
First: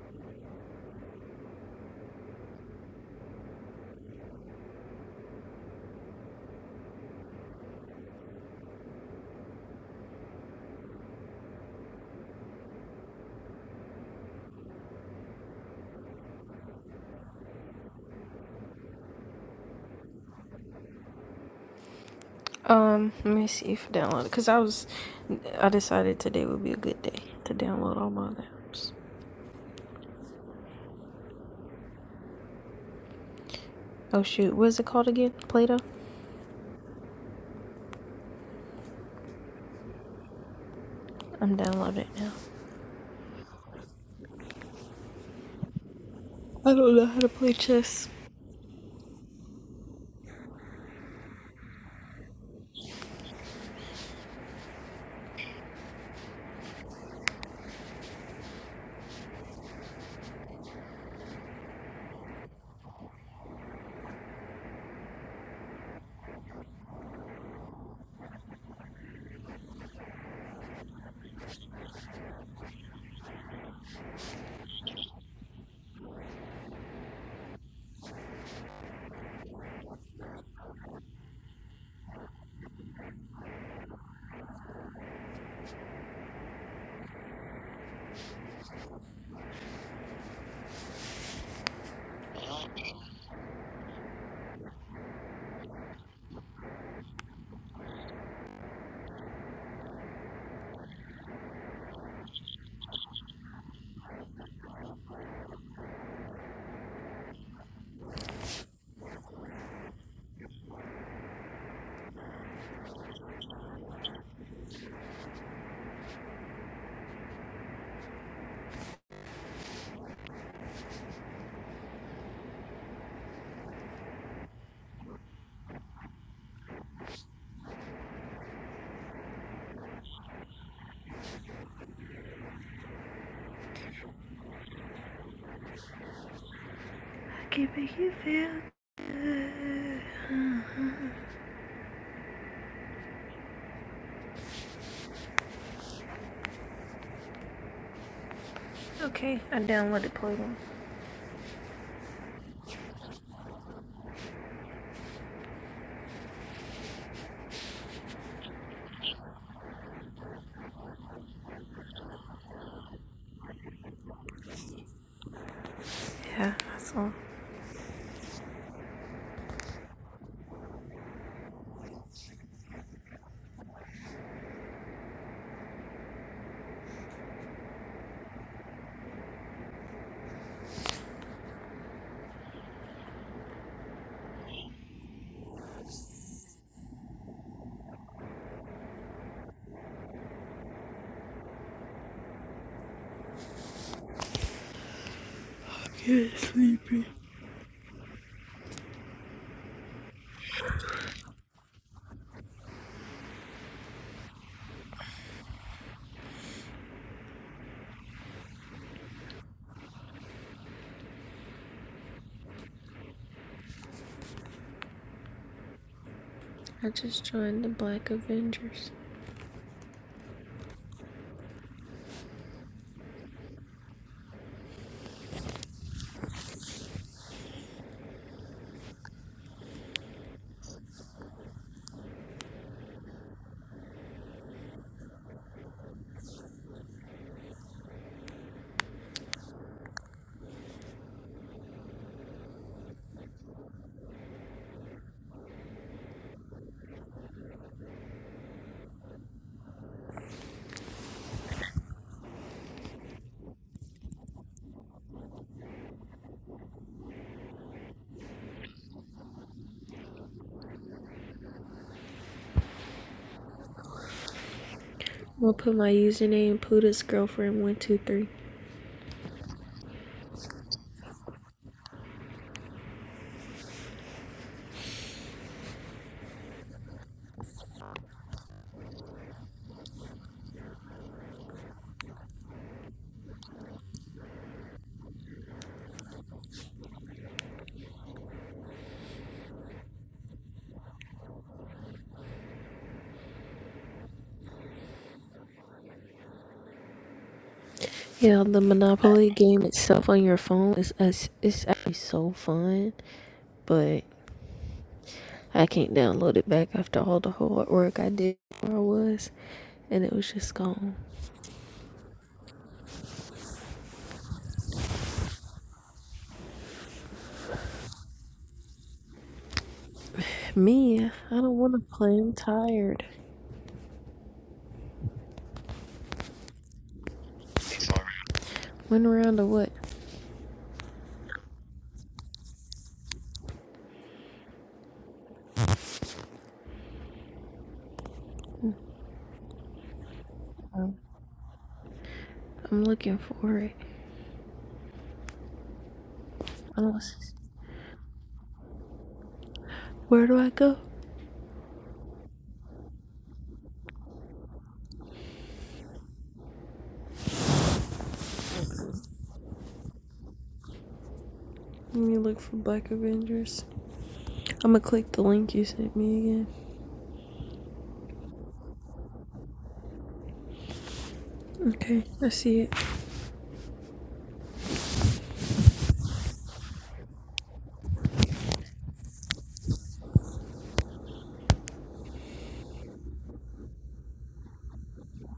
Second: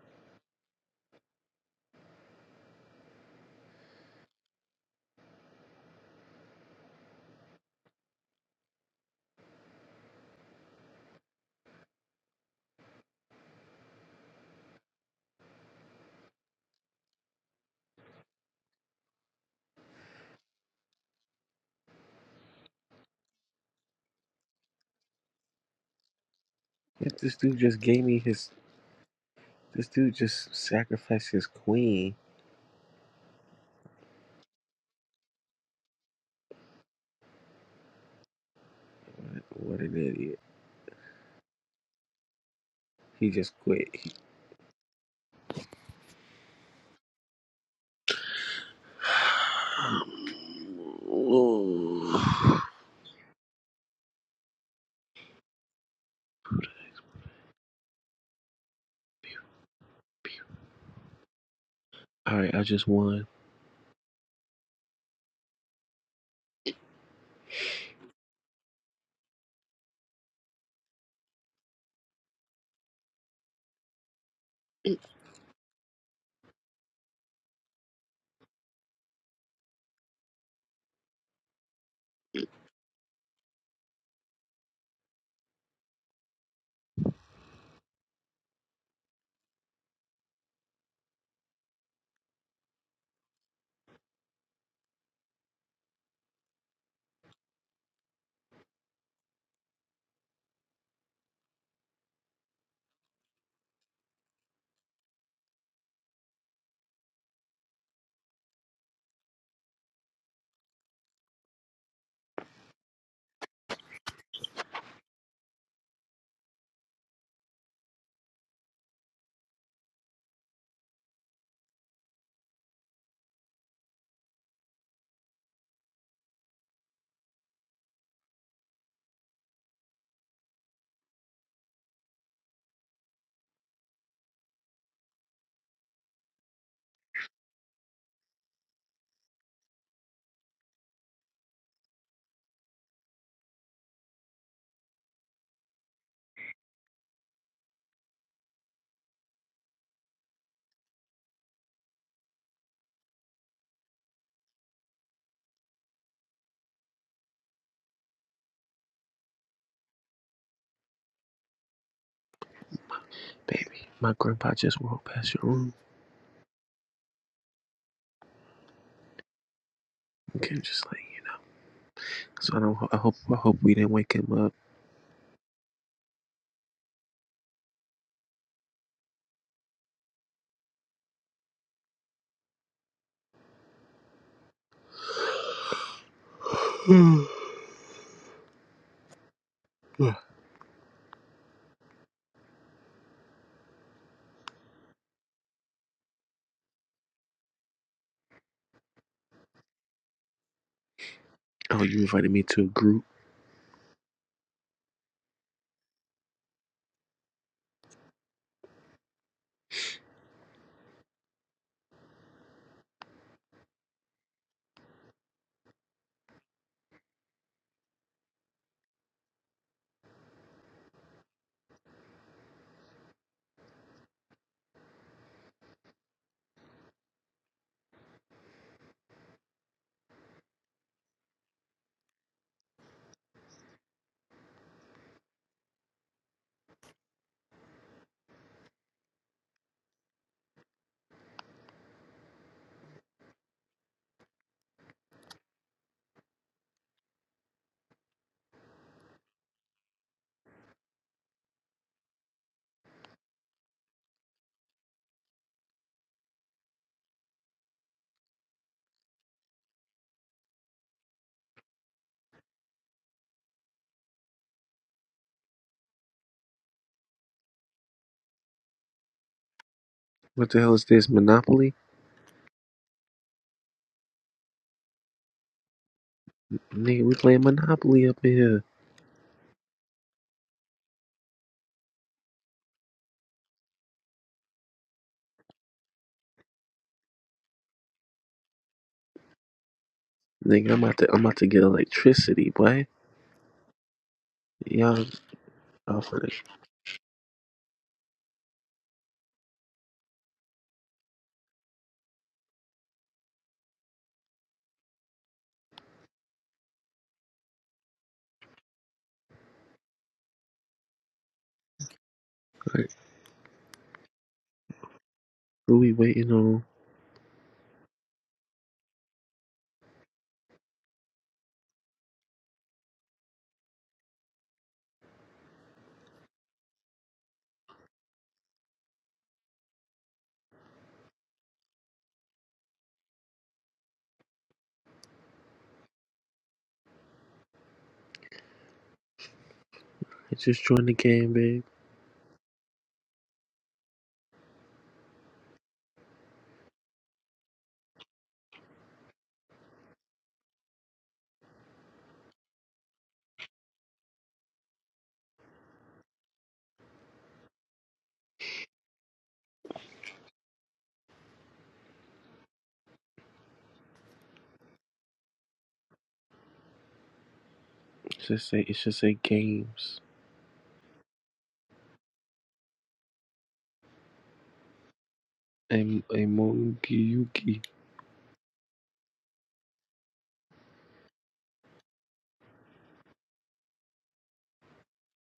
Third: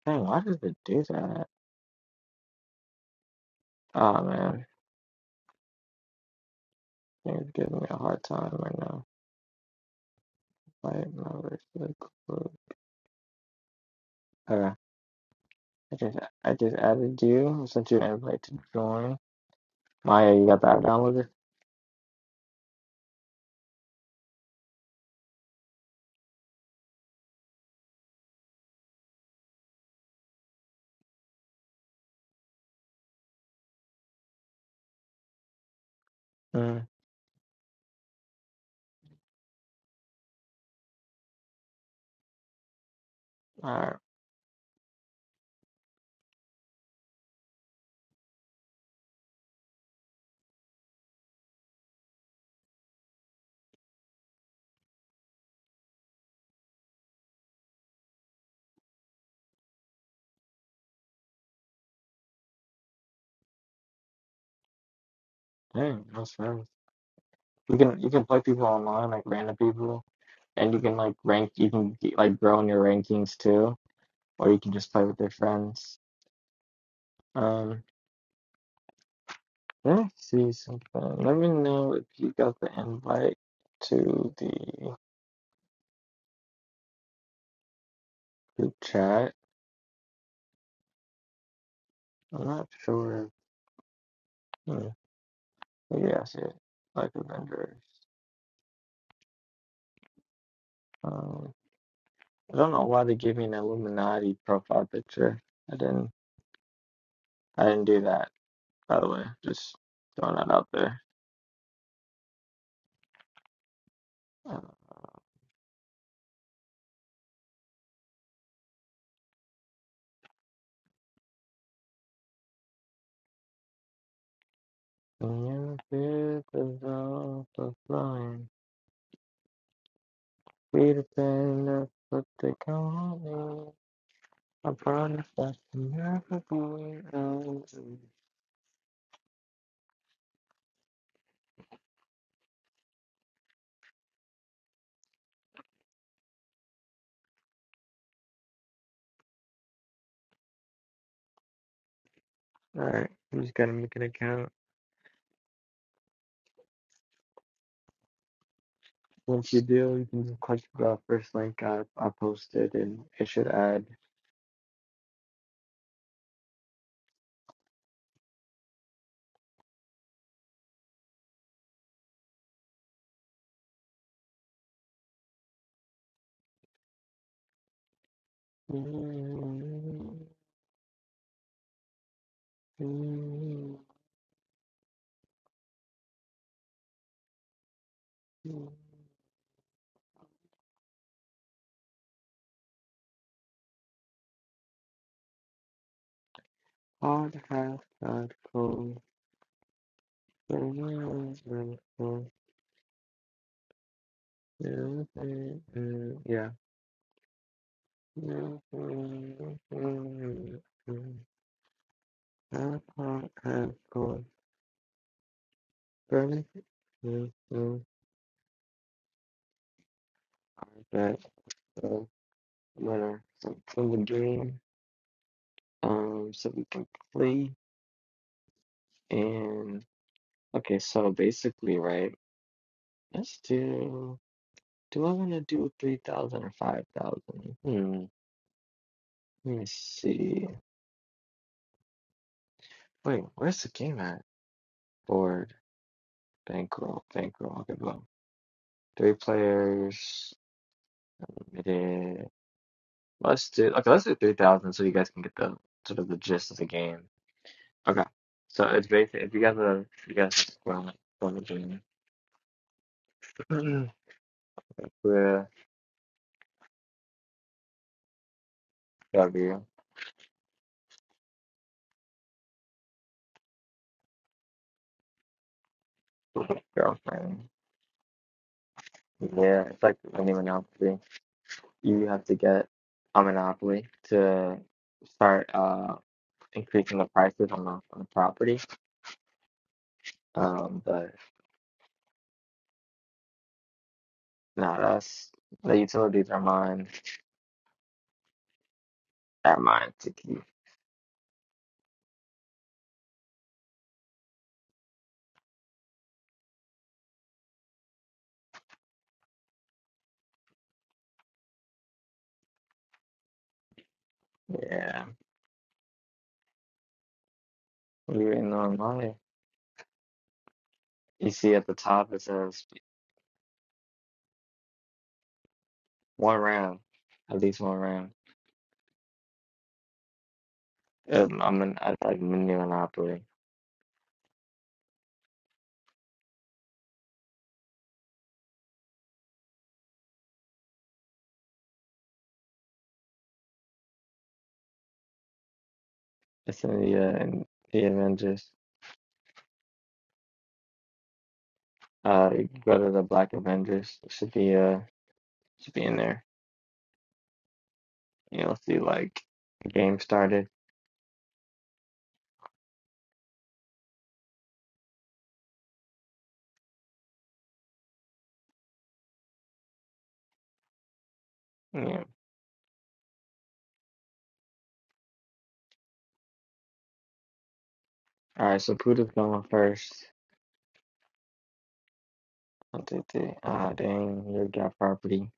Dang, why does it do that? Oh man, it's giving me a hard time right now. my members to group. Okay. I just I just added you I sent you an invite to join. Maya, you got that downloaded? Um, let me see if download because I was, I decided today would be a good Yeah, day this to dude just download gave all me my other his apps. this dude just sacrificed his queen. Oh shoot, what is it called again? Play-Doh? Mm. What an idiot. I'm downloading it now. He just quit. Alright. I don't know how to play chess. All right, I just won, Dang, that's nice. baby. You can you can play people online, like random people. And you can like rank you can get, like grow in your rankings too. Or you can just play with your friends. Um let me see something. Let me know if you got the invite to the group chat. I'm not sure. Hmm. Maybe I see it. Like Avengers. Um I don't know why they gave me an Illuminati profile picture. I didn't. I didn't do that. By the way, just throwing that out there. Uh, you did the job of flying. Peter Pan, that's what they call me. I promise I can never be I can't make lonely. it feel. Okay, I downloaded Play-Doh. Alright, I'm just gonna make an account. Once you do, you can just click the first link I, I posted and it should add. My grandpa just walked past your room. Yeah, that's all. Okay, can't just lay in. So I don't. I hope. I hope we didn't wake him up. oh, you God have had cold, the invited me to a group. Yeah. God hath cold, burning. I just joined the I Black Avengers. bet. So I'm gonna so from the game, um, so we can play. And okay, so basically, right? Let's do. Do I want to do three thousand or five thousand? Hmm. Let me see. Wait, where's the game at? Board, bankroll, bankroll. I'll give them three players. Limited. Let's do okay. Let's do three thousand so you guys can get the sort of the gist of the game. Okay. So it's basically if you guys are if you guys are from the game, I'm where gonna put my username Poota's girlfriend one two three. W What the hell is this? Monopoly? Nigga, we playing girlfriend. Monopoly up in here. Yeah, it's like any monopoly. You have to get a monopoly to start uh increasing the prices on the on the property. Nigga, Um, I'm about to. but I'm about to get electricity, boy. not Y'all us. The off of utilities are this. mine. Yeah, the Monopoly game itself on your Romantically. phone is is it's actually so fun, but I can't download it back after all the hard work I did where I was, and it was just gone. Yeah. Who we waiting on? We waiting on Maya. Me, You I see don't at want the to top play. it I'm says tired. one round. At least one round. Went around to what? Um, I'm in I like mini Monopoly. It's Just join the Um, game, babe. I'm looking for it. It's I in don't the uh, in the Avengers. Where do I go? Uh you go to the Black Avengers. It should be uh should be in there. You'll see like the game started. Let me look for Black Avengers. I'm gonna click the link you sent me again. It should say it should say games. Okay, Yeah. I see it. And a Mongi Yuki. Alright, so Poota's going first. One, two, three. Ah dang, you got property.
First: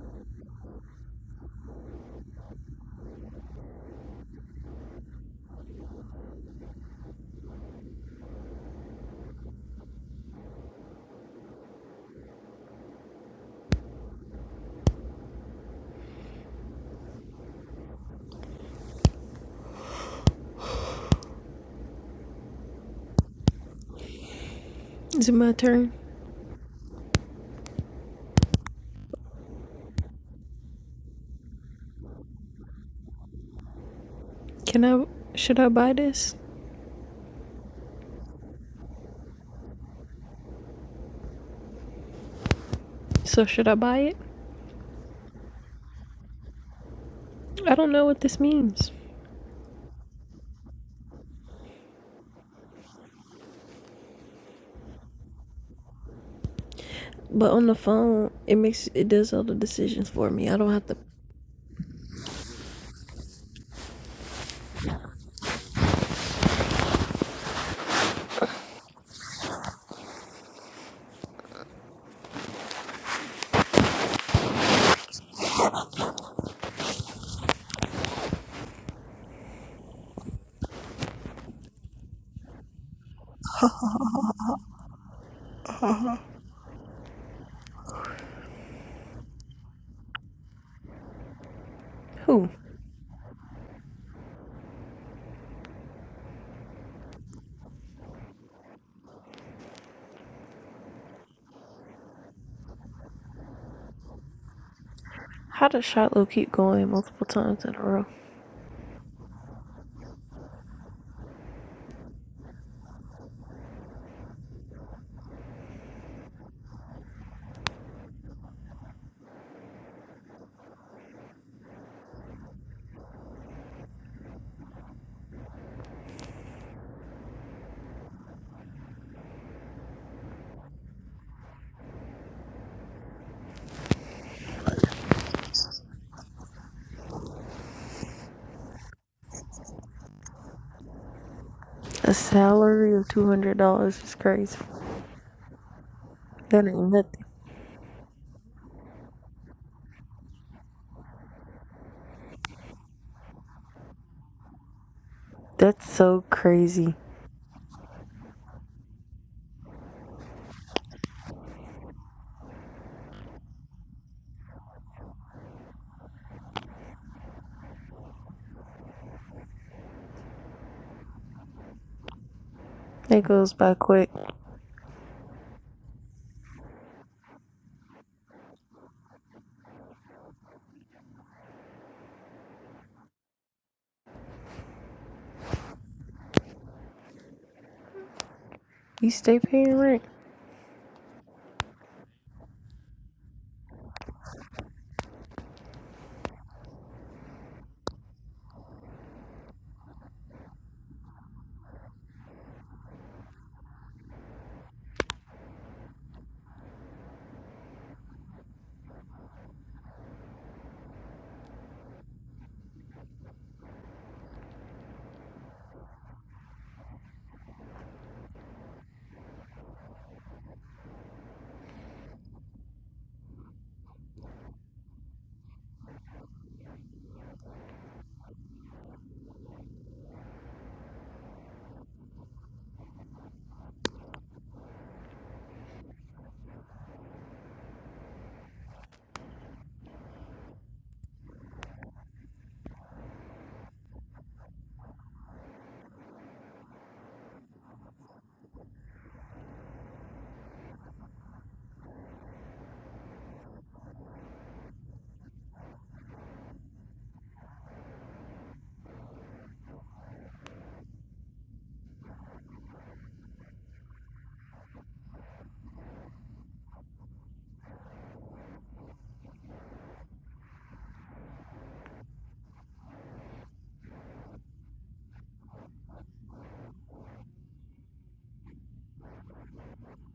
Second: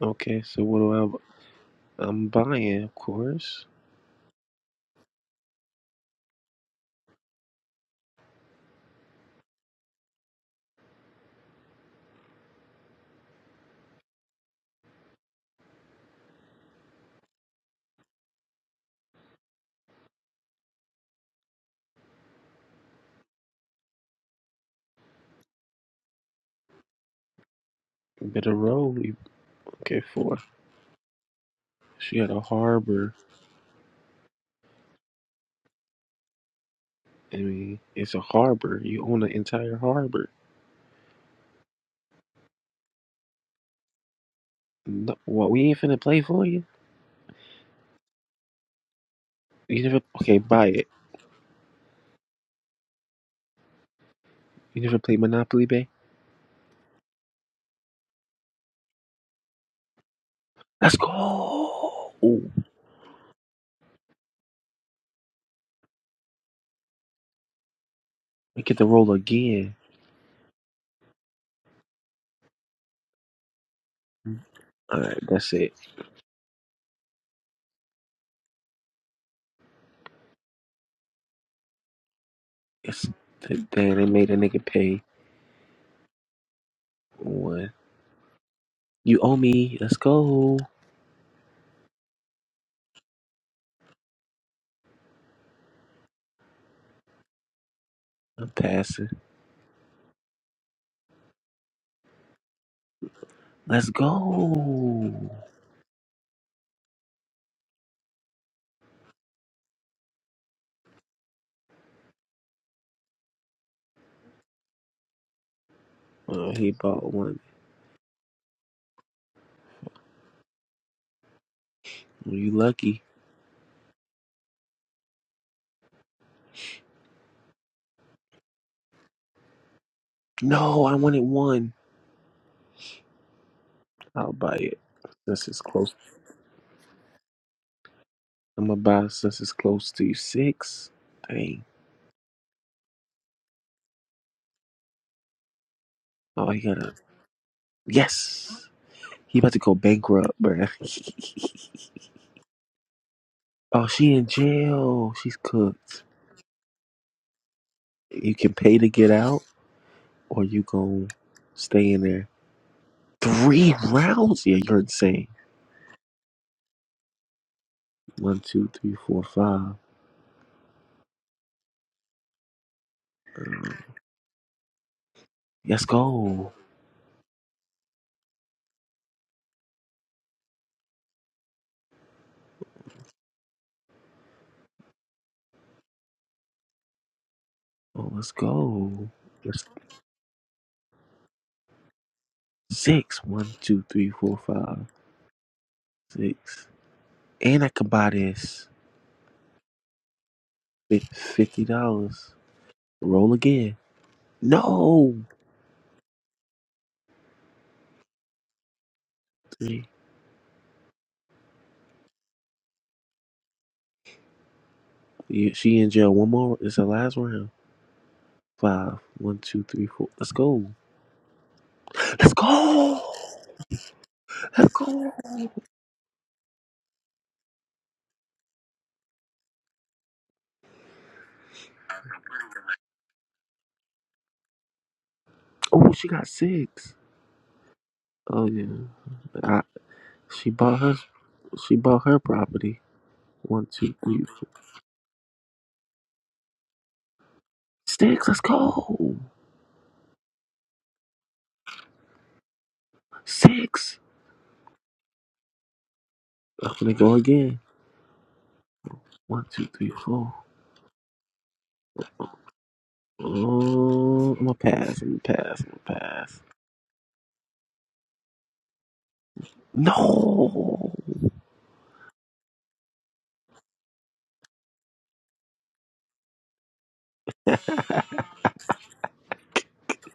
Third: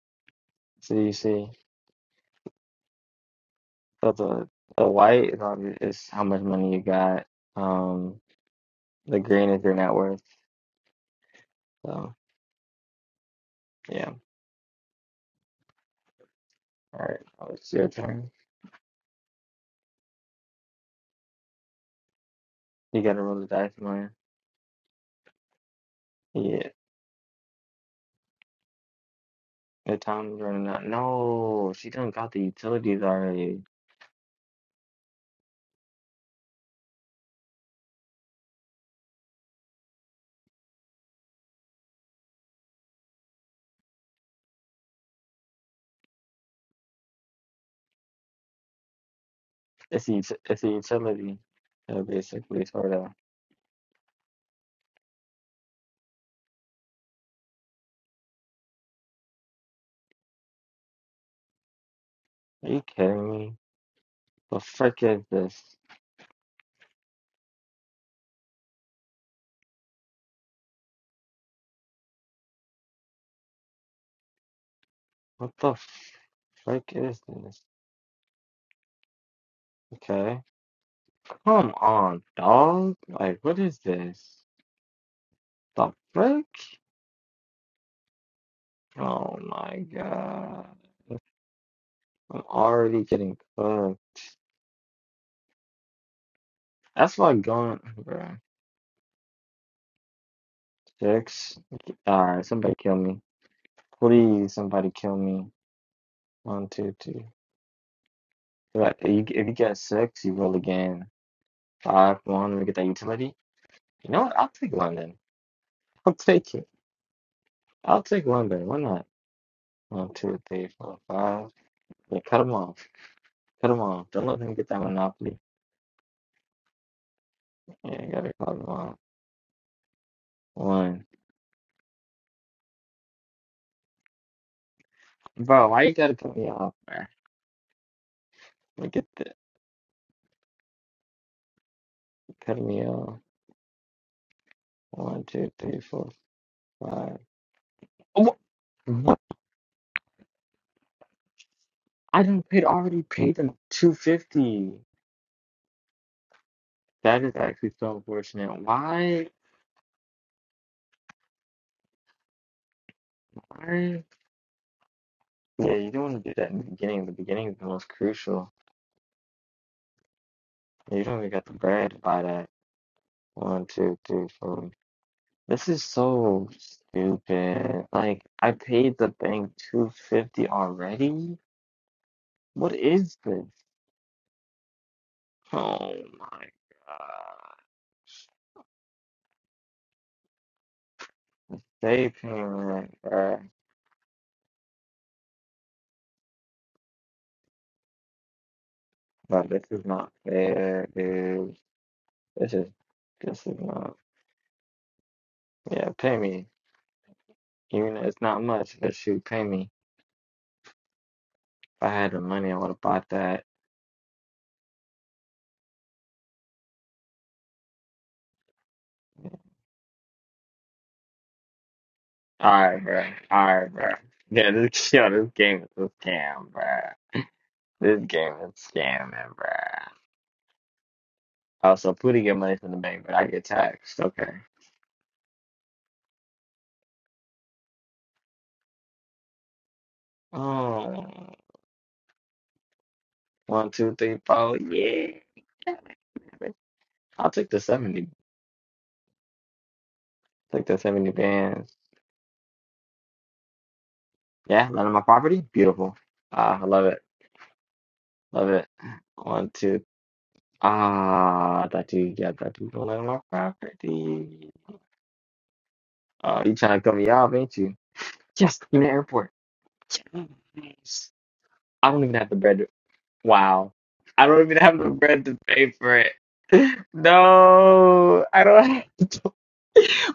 Okay, so what So you do see I? I'm buying, of course. so the the white is obvi- is how much money you got. Um The green is your net worth. So yeah. All right. Oh, it's your turn. You gotta roll the dice, man. Is it my turn? Yeah. Better roll. you- The Okay, time four. is running out. No, she done She had got a the utilities harbor. already. Can I? Should I buy this? I mean, it's a harbor. You own the entire harbor. So should I buy it? No, what we ain't finna play for you? I don't know what this means. You never. It's a, Okay, ut- it's buy a it. utility. So basically, sort of. You never played Monopoly Bay. But on the phone, it makes it does all the decisions for me. I don't have to. Let's go. Ooh, Are you kidding me? The frick is this? we get the roll again. All right, What that's it. the frick is this? Okay. Come on, dog. It's, Like, what is damn, they made a this? nigga pay. The frick? one. You owe Oh me. my Let's go. god. I'm Who? already getting cooked. That's like going, bro. I'm passing. Six. All right, somebody kill me. Let's Please, somebody go. kill me. How does Shiloh keep One, going two, two. multiple times in a row? Right, you- If you get six, you roll again. Five, one, Let me get that utility. You know what? I'll take London. I'll Oh, take it. he bought one. I'll take London. Why not? One, two, three, four, five. Yeah, Well, cut you him off. lucky. Cut him off. Don't let him get that monopoly. Yeah, you gotta cut him off. No, I One. wanted one. I'll buy it since it's Bro, why you close. gotta cut me off, man? I'm gonna Let me get buy that. since it's close to six. Dang. A Cut me salary of off. two hundred dollars is crazy. One, two, three, four, Oh, he That ain't gotta. five. nothing. Oh, Yes. wh- He about to go bankrupt, bruh. I don't paid already paid them oh, two she in fifty. jail. She's That's cooked. so crazy. That is actually so You can unfortunate. pay to get Why? out, or you gon' stay in there. Three Why? rounds? Yeah, you're insane. Yeah, you don't want to do that in the beginning. The beginning is the most One, crucial. two, three, four, five. And You don't even got the bread to buy that. It goes One, by two, quick. three, four. This is Let's so go. stupid. Like I paid the bank two fifty already. What is this? Oh my god. Oh, let's go. You stay Let's paying rent. They payment, six. bruh. One, two, three, four, five, six. And I can buy this But this is not fair, fi- dude. fifty dollars. This is Roll this is again. not. No. Yeah, pay me. Even if it's not much, but shoot, pay me. Three. If I had the money, I would have bought that. Yeah, She in jail. One more. It's the last round. Five. One, two, three, four. Let's go. Let's Alright, go. bro. Alright, bro. Yeah, Let's this, yo, go. this game is a scam, bro. This game is scamming, bruh. Also, Pooty get money from the bank, but I get taxed. Okay. Oh, she got six. Oh yeah. I, she bought her. Oh, She bought her property. One, one, two, two, three, three, four. four. Yeah. I'll take the 70. Six. Let's go. Take the 70 bands. Six. Yeah, none of my property. Beautiful. Ah, I I'm love gonna it. go again. Love it. One, One, two, two, three, four. Ah, that thought you, yeah, that thought you were gonna my Oh, I'm property. gonna pass. I'm gonna pass. I'm gonna pass. Oh, you trying to cut me off, ain't you? Yes, in the airport. No, Nice. I don't even have the bread. to- Wow. I don't even have the bread to pay for it. No, I don't have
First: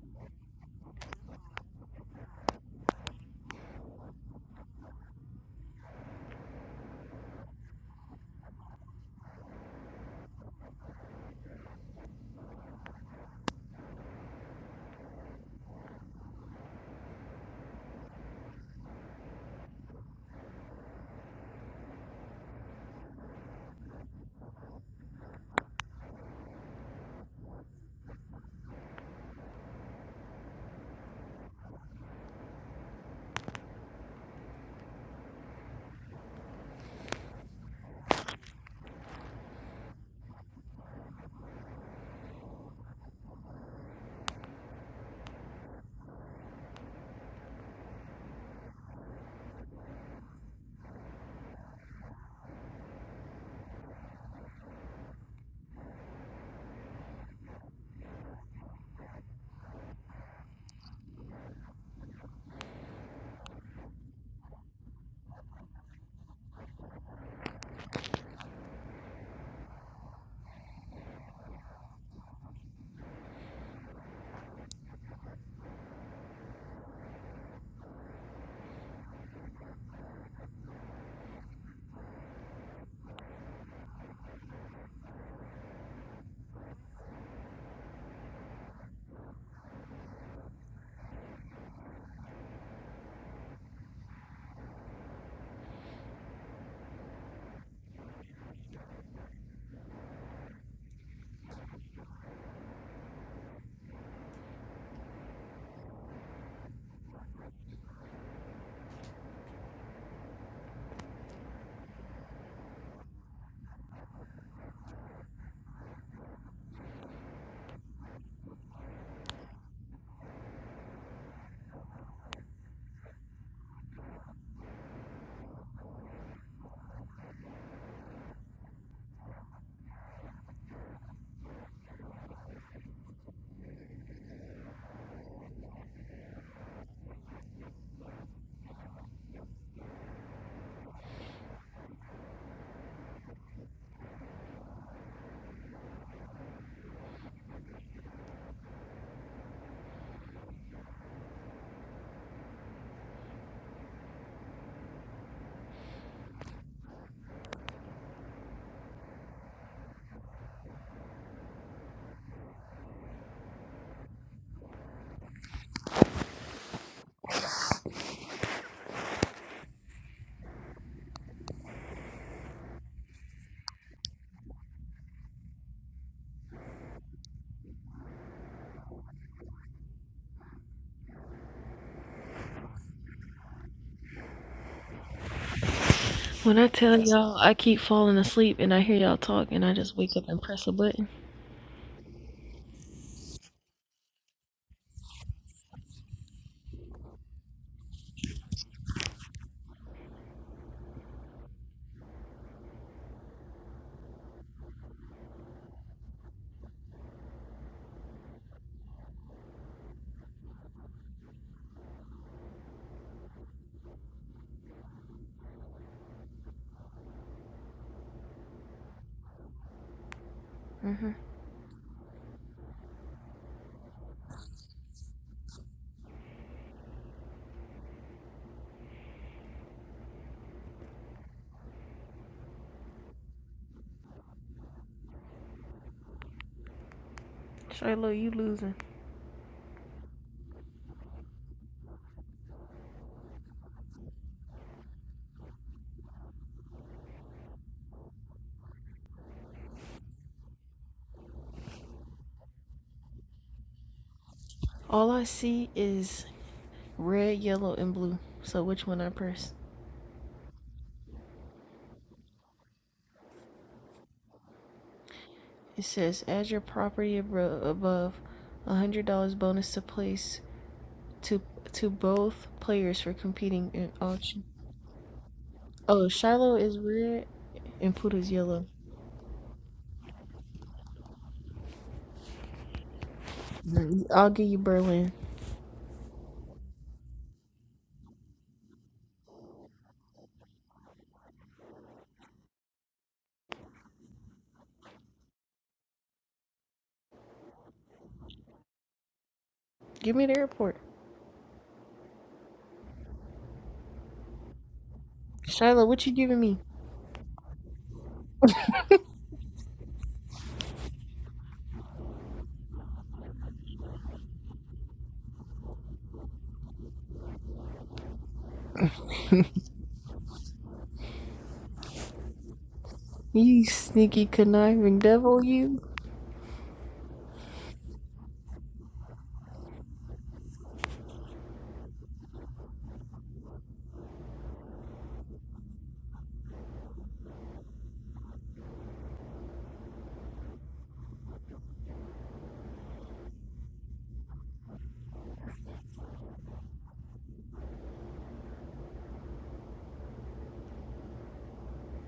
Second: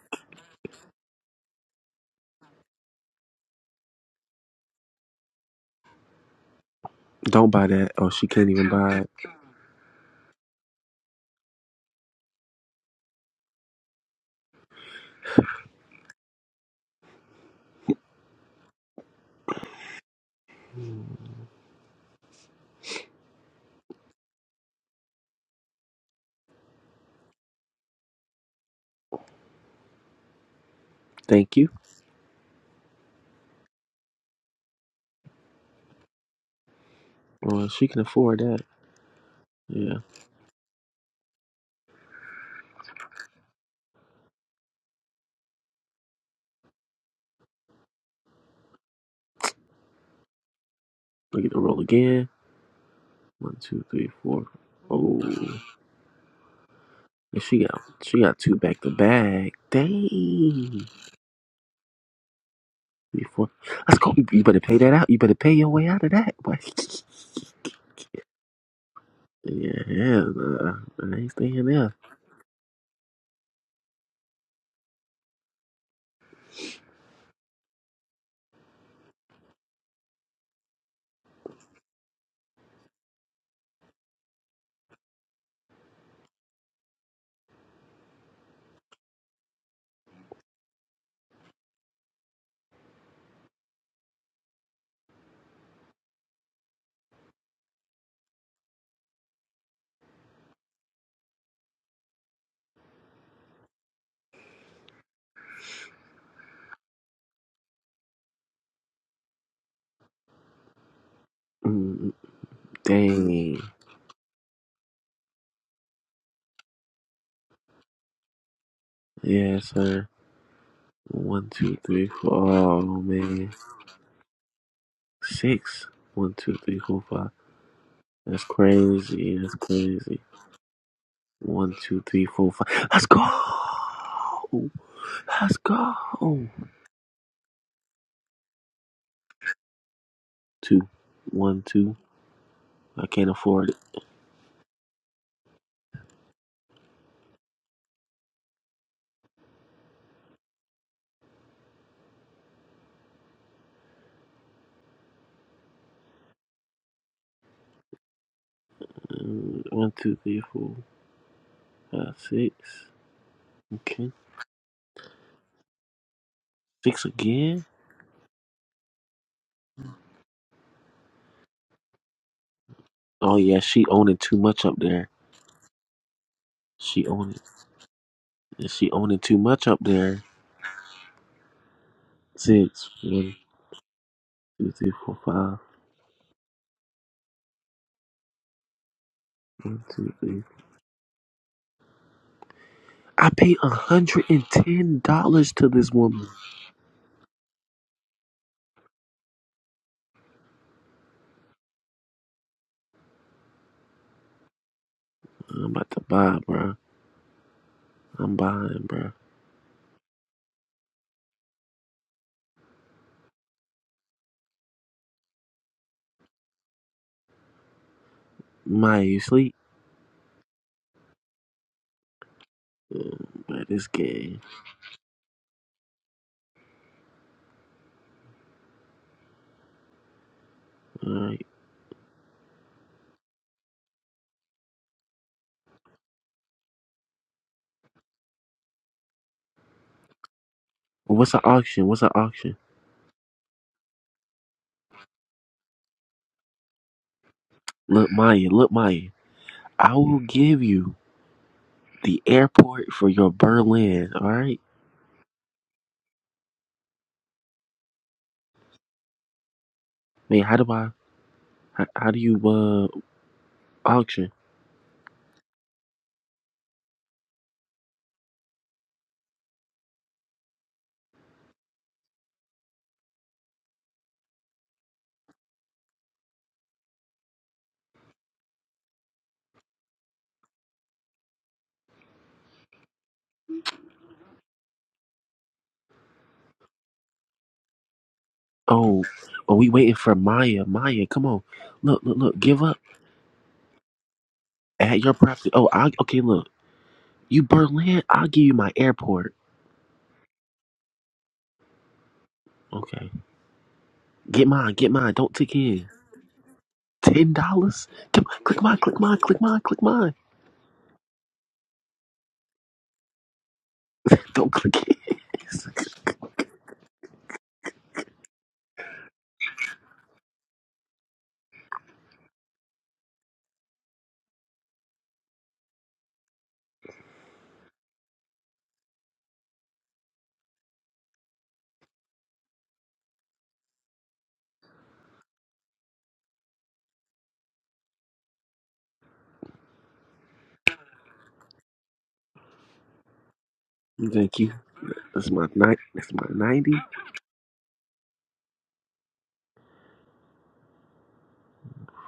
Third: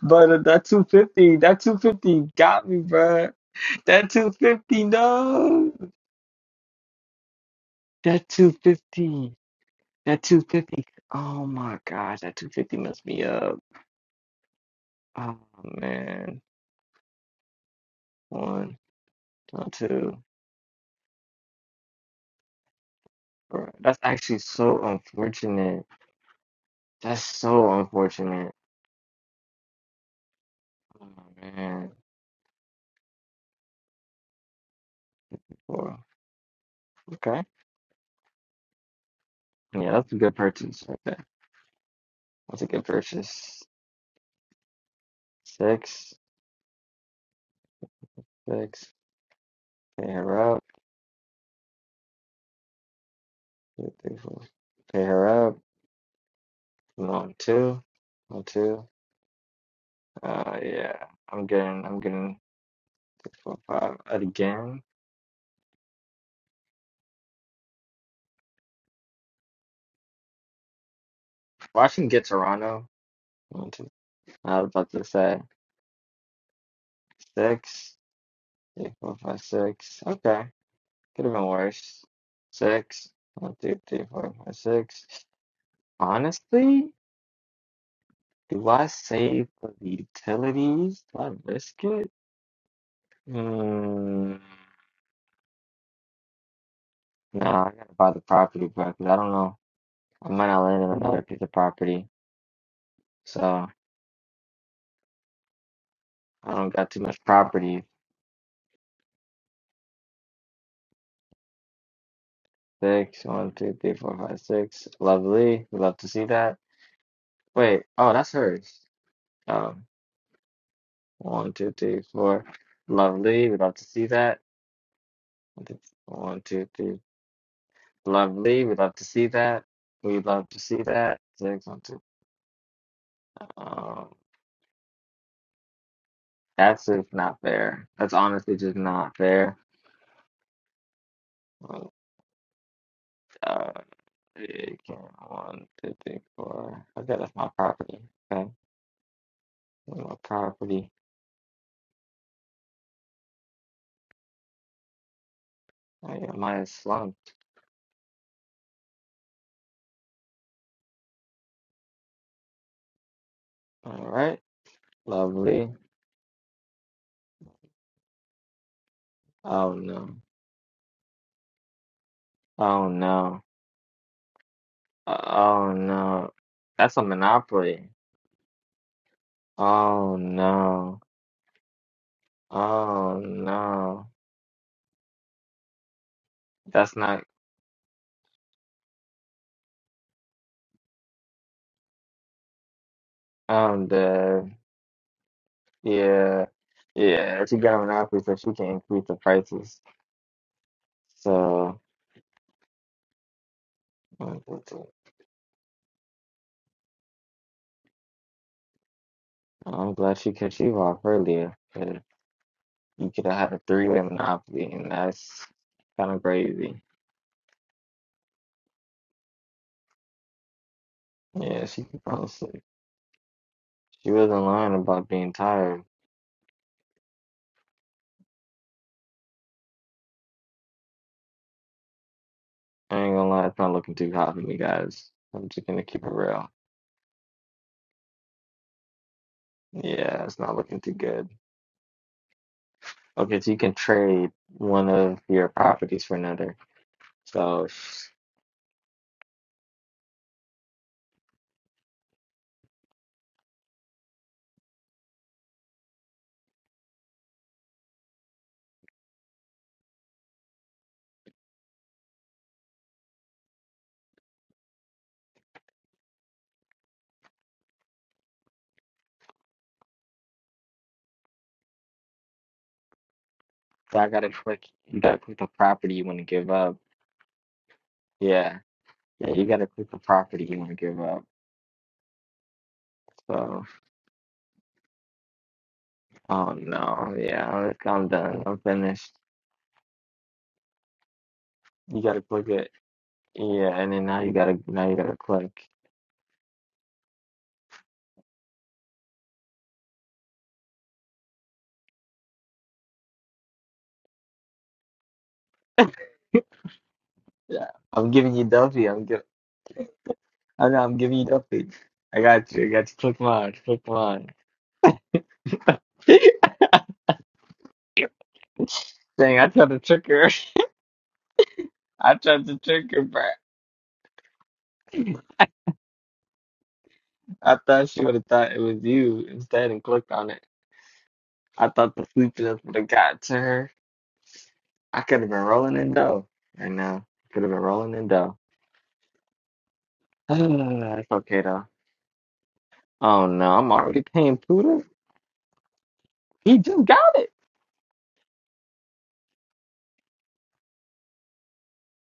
But that 250, that 250 got me, bruh. That 250, no. don't buy that. Oh, she That can't even buy it. 250, that 250. Oh my gosh, that 250 messed me up. Oh man. One. Not too. Bro, that's actually so unfortunate. That's so unfortunate. Oh Thank you. man. Bro. Okay. Well, she can afford that. Yeah, Yeah. that's a good purchase right there. That's a good purchase. Six, six. Pay her up. Look at to roll again. One, two, Two, three, three, four. four. Pay Oh, her up. One, and she got two. she got One, two back two. to back. Uh, Dang. yeah. I'm getting. I'm getting Three, four. four, five Let's go. You better pay again. that out. You better pay your way out of that. Boy. yeah, yeah. nah, I ain't staying Well, I there. can get Toronto. One, two. I was about to say six. Yeah, four, five, six. Okay. Could have been worse. Six. One, two, three, four, five, six. Honestly, do I save for the utilities? Do I risk it? Mm, no, I gotta buy the property, bro, 'cause I don't know. I might not land on another piece of property. So I don't got too much property. Mm, Six, one, dang. two, three, four, five, six. Lovely. We love to see that. Wait, oh, that's hers. Yeah, Um, sir. One, one, two, two, three, three, four. four. Oh man, Lovely. We love to see that. One, two, three. six. One, two, three, four, five. That's Lovely. We'd love to see crazy. That's that. crazy. We'd love to see that. Six, One, one, two, two. three, four, five. Let's Um, go. Let's go. that's just not fair. That's honestly just not fair. Two. One, Like, two. I can't afford Uh, it. it came one, two, three, four. Okay, that's my property. Okay, that's my property. I got mine slumped. Mm, One, two, three, four, five, six. All Okay, right, lovely. six again. Oh no. Oh Oh no. yeah, she owning too much up there. Oh no. That's a She owning. monopoly. She owning too much up Oh there. no. Six. Oh One, no. two, three, four, five. When I That's tell not. y'all I keep falling asleep and I hear y'all talk and I One, just two, wake up three. and press a button. I paid one I'm hundred dead. and ten dollars to this woman. Yeah, yeah. She got an offer so she can increase the prices. So mm, it's- I'm about to buy, bro. I'm buying, bro. uh, I'm glad she cut you off earlier. 'cause You could have had a three way monopoly, and that's kind of crazy. Maya, you sleep? hmm Yeah, she could probably sleep. Uh, Bro, this She game. wasn't lying about being tired. All right. I ain't gonna lie, it's not looking too hot for me, guys. I'm just gonna keep it real. Shiloh, you losing. Yeah, it's not looking too good. What's an auction? What's an auction? Okay, so you can trade one of your properties for another. So. Look, Maya. Look, Maya. I will give you the airport for your Berlin. All right. All I see is red, yellow, and blue. So which one I press? Man, how do I? How, how do you uh auction? It says add your property abro- above. $100 bonus to place to to both players for competing in So I gotta auction. click. You gotta click the property you Oh, want to give Shiloh up. is red and Puda's Yeah, yellow. yeah. You gotta click the property you want to give up. So, I'll give you Berlin. oh no, yeah. I'm I'm done. I'm Oh, finished. oh, we waiting for Maya. Maya, come on. You Look, look, gotta look. click Give it. up Yeah, and then now you gotta now you at your gotta property. click. Oh, I okay. Look, you Berlin. I'll give you my airport. Give me the airport. Okay. Get mine, get mine. Don't click Shiloh, in. what you giving me? Ten Yeah, dollars? I'm Come giving on, you click mine, Duffy. click I'm mine, give. click mine, click mine. I know I'm giving you Duffy. I got you. I got you. Click mine. Click mine. Don't click his. Dang, I tried to trick her. I tried to trick her, bruh. You sneaky conniving devil, you. I thought she would have thought it was you instead and clicked on it. I thought the sleepiness would have got to her. I could have been rolling in dough right now. Could have been rolling in dough. That's okay though. Oh no, I'm already paying Thank you. Puda. That's my night. That's my He ninety just got it.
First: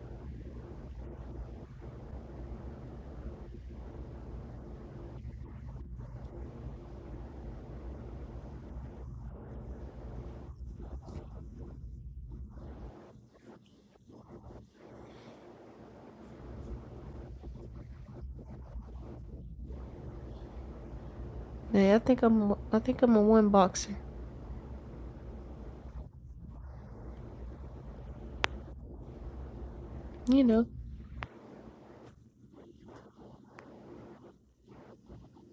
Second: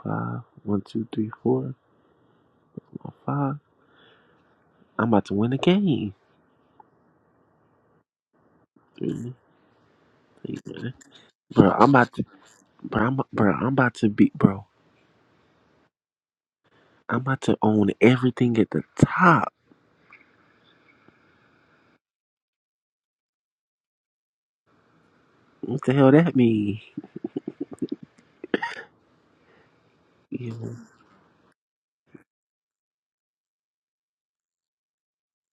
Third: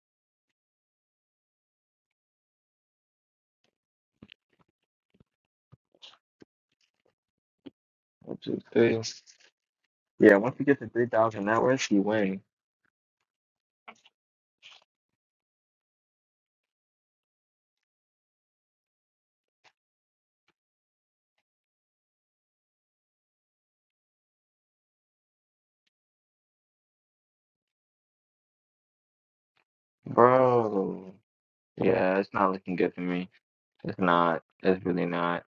five. One, two, three, four, or five. I'm about to win a game. One, two, three. Three, Yeah, once three, he gets to man. three thousand net Bro, worth, I'm he about to. wins. Bro, I'm, bro, I'm about to be. Bro, I'm about to own everything at the top. Hey, I think I'm I think I'm a one boxer. What the hell that mean? You Yeah. know. Bro. Yeah, it's not looking good for me. It's not. It's really not.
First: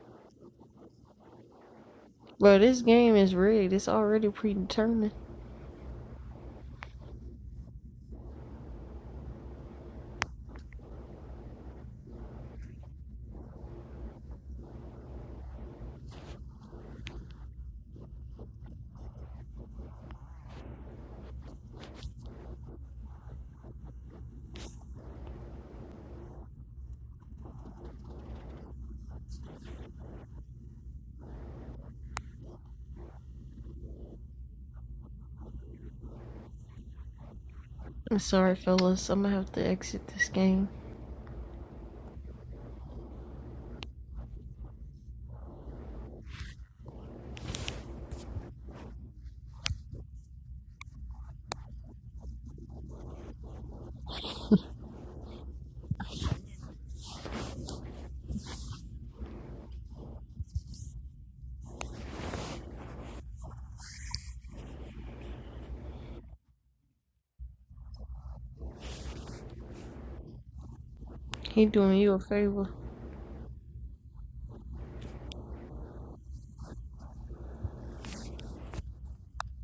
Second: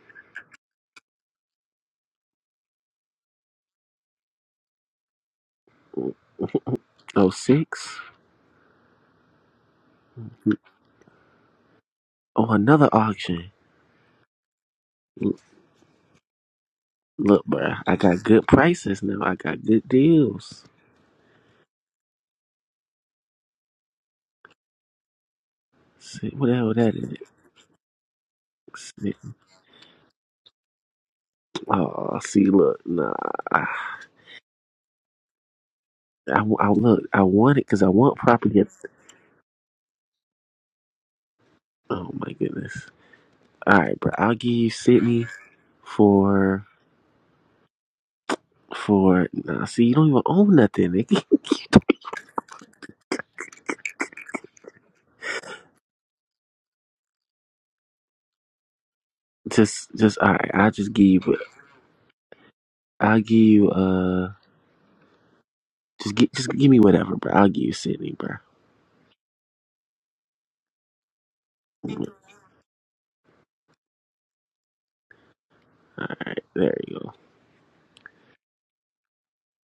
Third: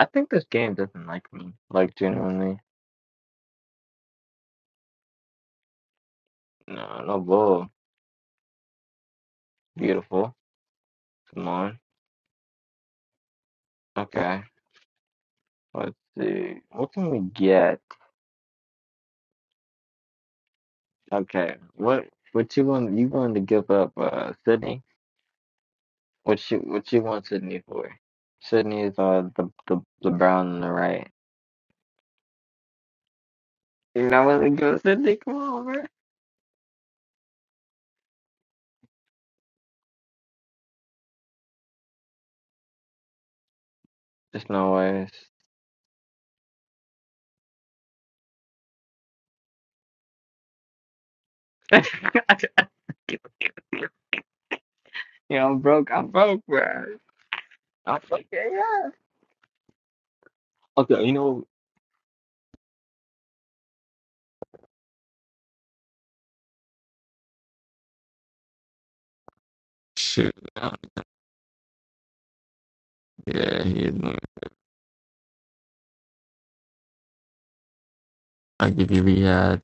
I think this game doesn't like me. Like Bro, genuinely. this game is rigged. It's already predetermined. No, no Oh bull. six. Beautiful. Come on. Oh, another auction. Okay. Let's see. What can we Look, get? bruh, I got good prices now. I got good deals. Okay. What what you want you going to give up uh Sydney? See, What you whatever what that you is. want Sydney for? Sydney is See, uh the the, the brown on the right. oh, see, look, nah. I, You know what to go Sydney, come on, bro. I look. I want it because I want I'm sorry, property. at- fellas. I'm gonna have to exit this game. Oh my goodness. All right, bro. I'll There's give you no ways. Sydney for for. Nah, see, you don't even own nothing, nigga. you know, I'm broke, I'm broke, bro. I'm fucking yeah. Just, just all right. I'll just Okay, you give you. know I'll give you. Uh, just get, just give me whatever, bro. I'll give you Sydney, bro. Shoot. uh, He All doing you a favor. Yeah, yeah, right, there you go. I give you Riyadh.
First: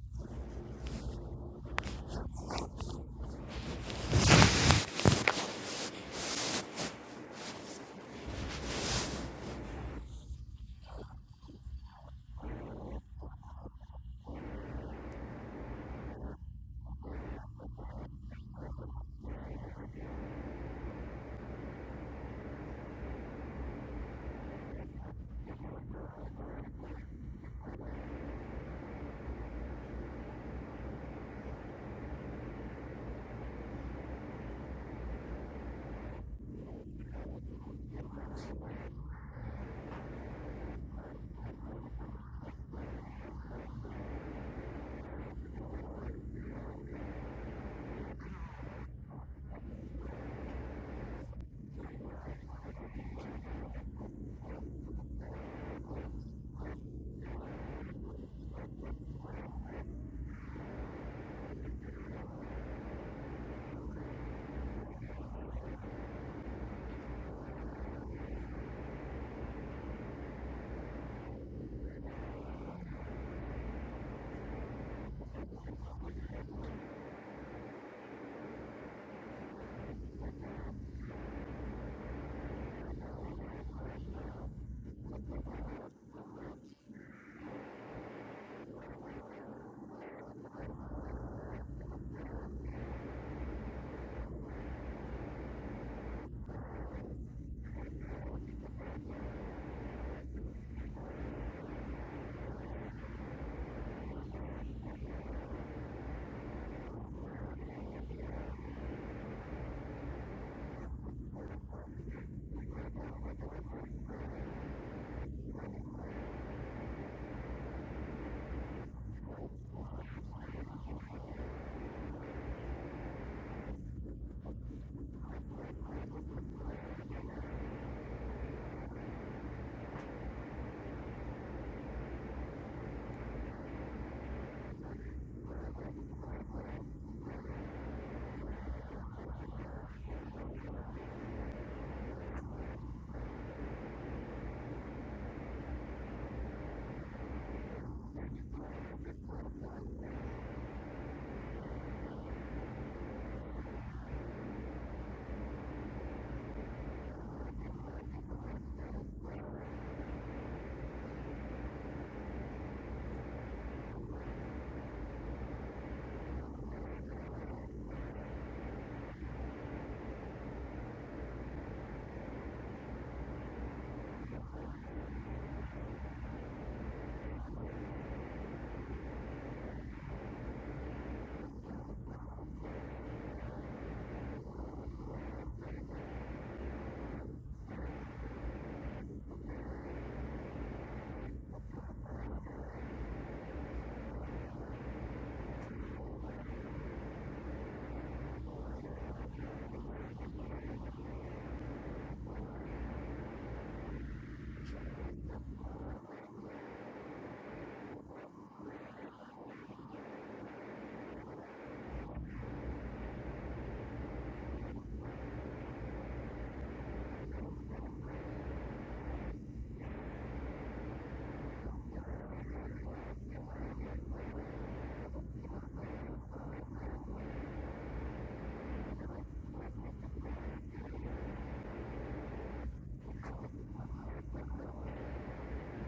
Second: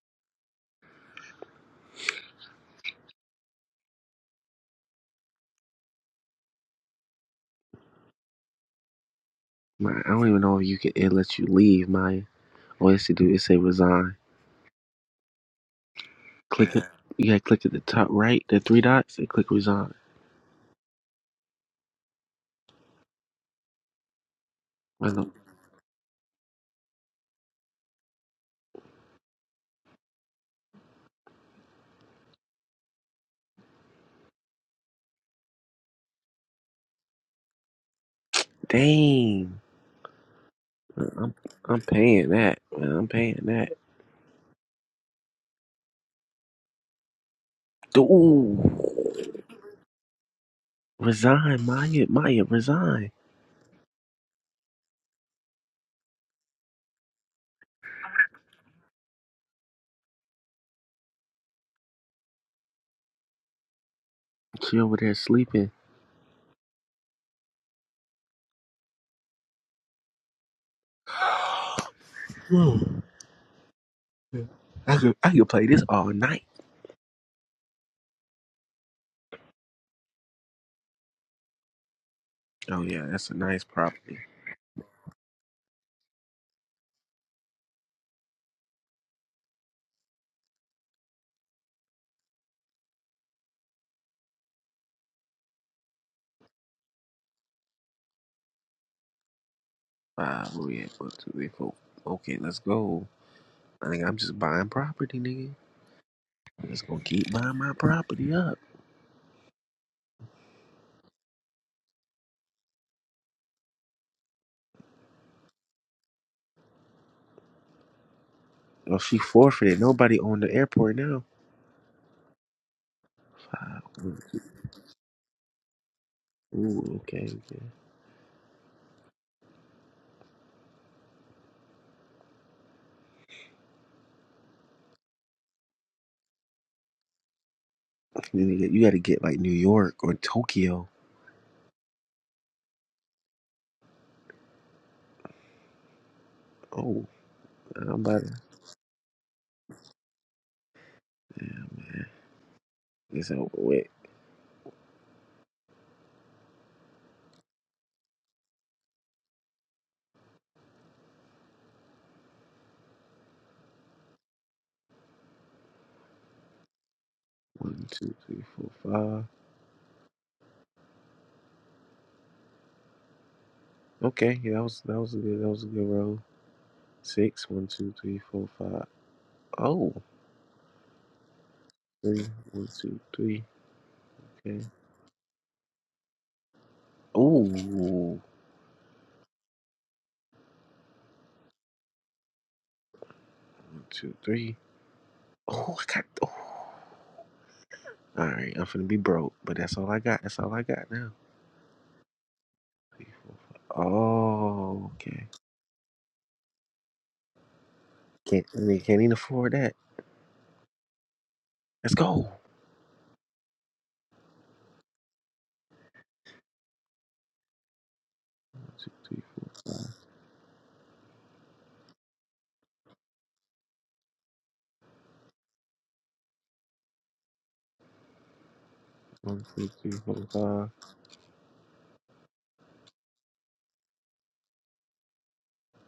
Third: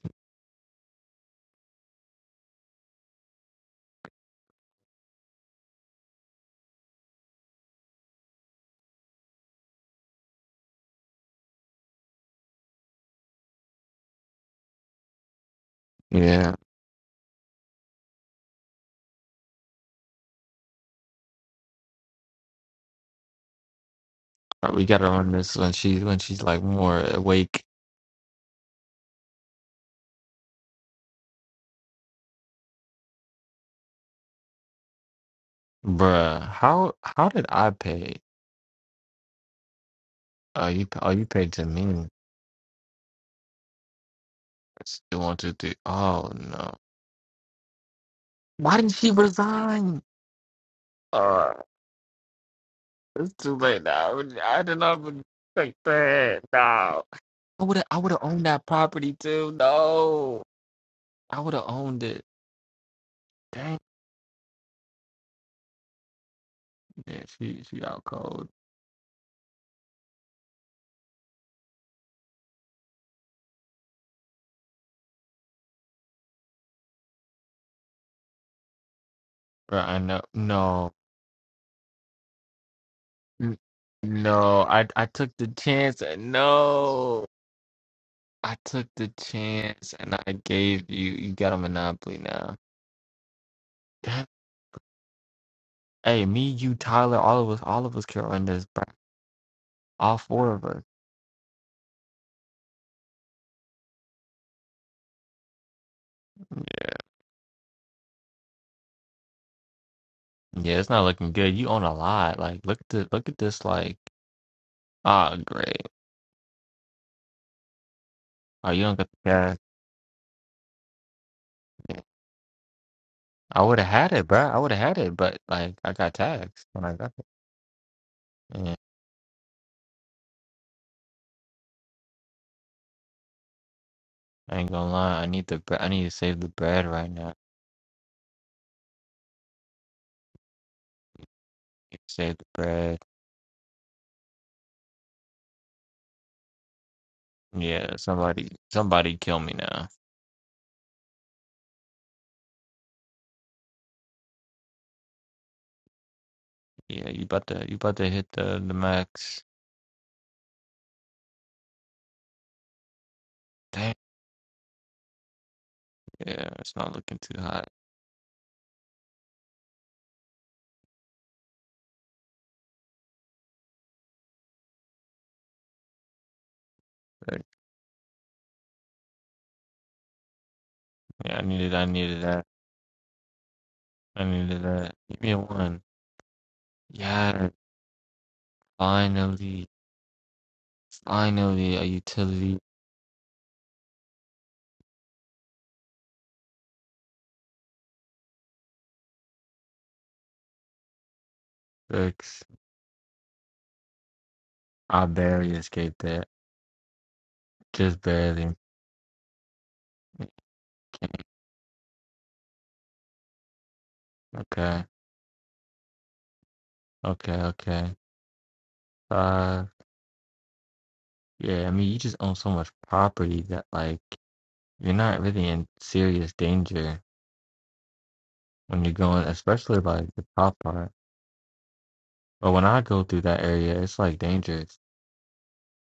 My, I don't even know if you can. It lets you leave, Maya. All you have to do is say resign. Yeah. Click it. You gotta click at the top right, the three dots, and click resign. Uh, We got her I know. on this when she's when she's like more awake. Bruh, how how did I pay? Dang, Are you are you I'm paid to I'm me? paying that. Man, I'm paying that. She wanted to. Oh no! Why didn't she Dude, resign? Uh, resign, Maya. Maya, resign. it's too late now. I did not expect that. No, I would have. I would have owned that property too. No, I would have owned it. Dang She over there sleeping. it! She she out cold. Whew. I could I could play this all night. Bruh, I know. No, Oh yeah, that's a N- nice property. no. I I took the chance. and No, I took the chance, and I gave you. You got a monopoly now. Damn. Hey, me, you, Tyler, all of us, all of us, Carol, in this. All four Five, of where we us. at? One, two, three, four. Okay, let's go. I think I'm just buying property, nigga. I'm just Yeah, gonna keep buying my property up. yeah. it's not looking good. You own a lot. Like, look at this. Look at this. Like, ah, great. Oh, you don't Well, get she the cash. forfeited. Nobody owned the airport now. Yeah. I would Wow. have had it, bro. I would have had it, but like, I got taxed when I Ooh, got it. okay. okay. Yeah, I ain't gonna lie. I need the. bre- I need to save the bread right now. I You, gotta- you got to get like New York or Tokyo. need to save the bread. Oh, I'm Yeah, about to. somebody, somebody kill me now. Yeah. Is that wait? Yeah, you about to, you about to hit the the max. Damn. Yeah, it's not looking too hot. One, two, three, four, five. Okay, yeah, that was that was a good that was a good roll. But Six, one, two, three, four, five. Oh, yeah, I needed. I needed three, that. one, two, three. I needed Okay. that. Give me a one. Oh, Yeah. one, Finally, finally, a utility two, three. Oh, I got. Oh. All right, I'm finna be broke, but that's all I got. That's all I got now. works. Oh, I okay. barely escaped that. Just Can't barely. I mean can't even afford that. Let's go. Okay, okay, okay. One, Two, three, four, Uh, five. yeah, I mean, you just own so much property that, like, you're not really in serious danger when you're going, One, two, especially three, like four, the top five. part. But when I go through that area, it's like dangerous.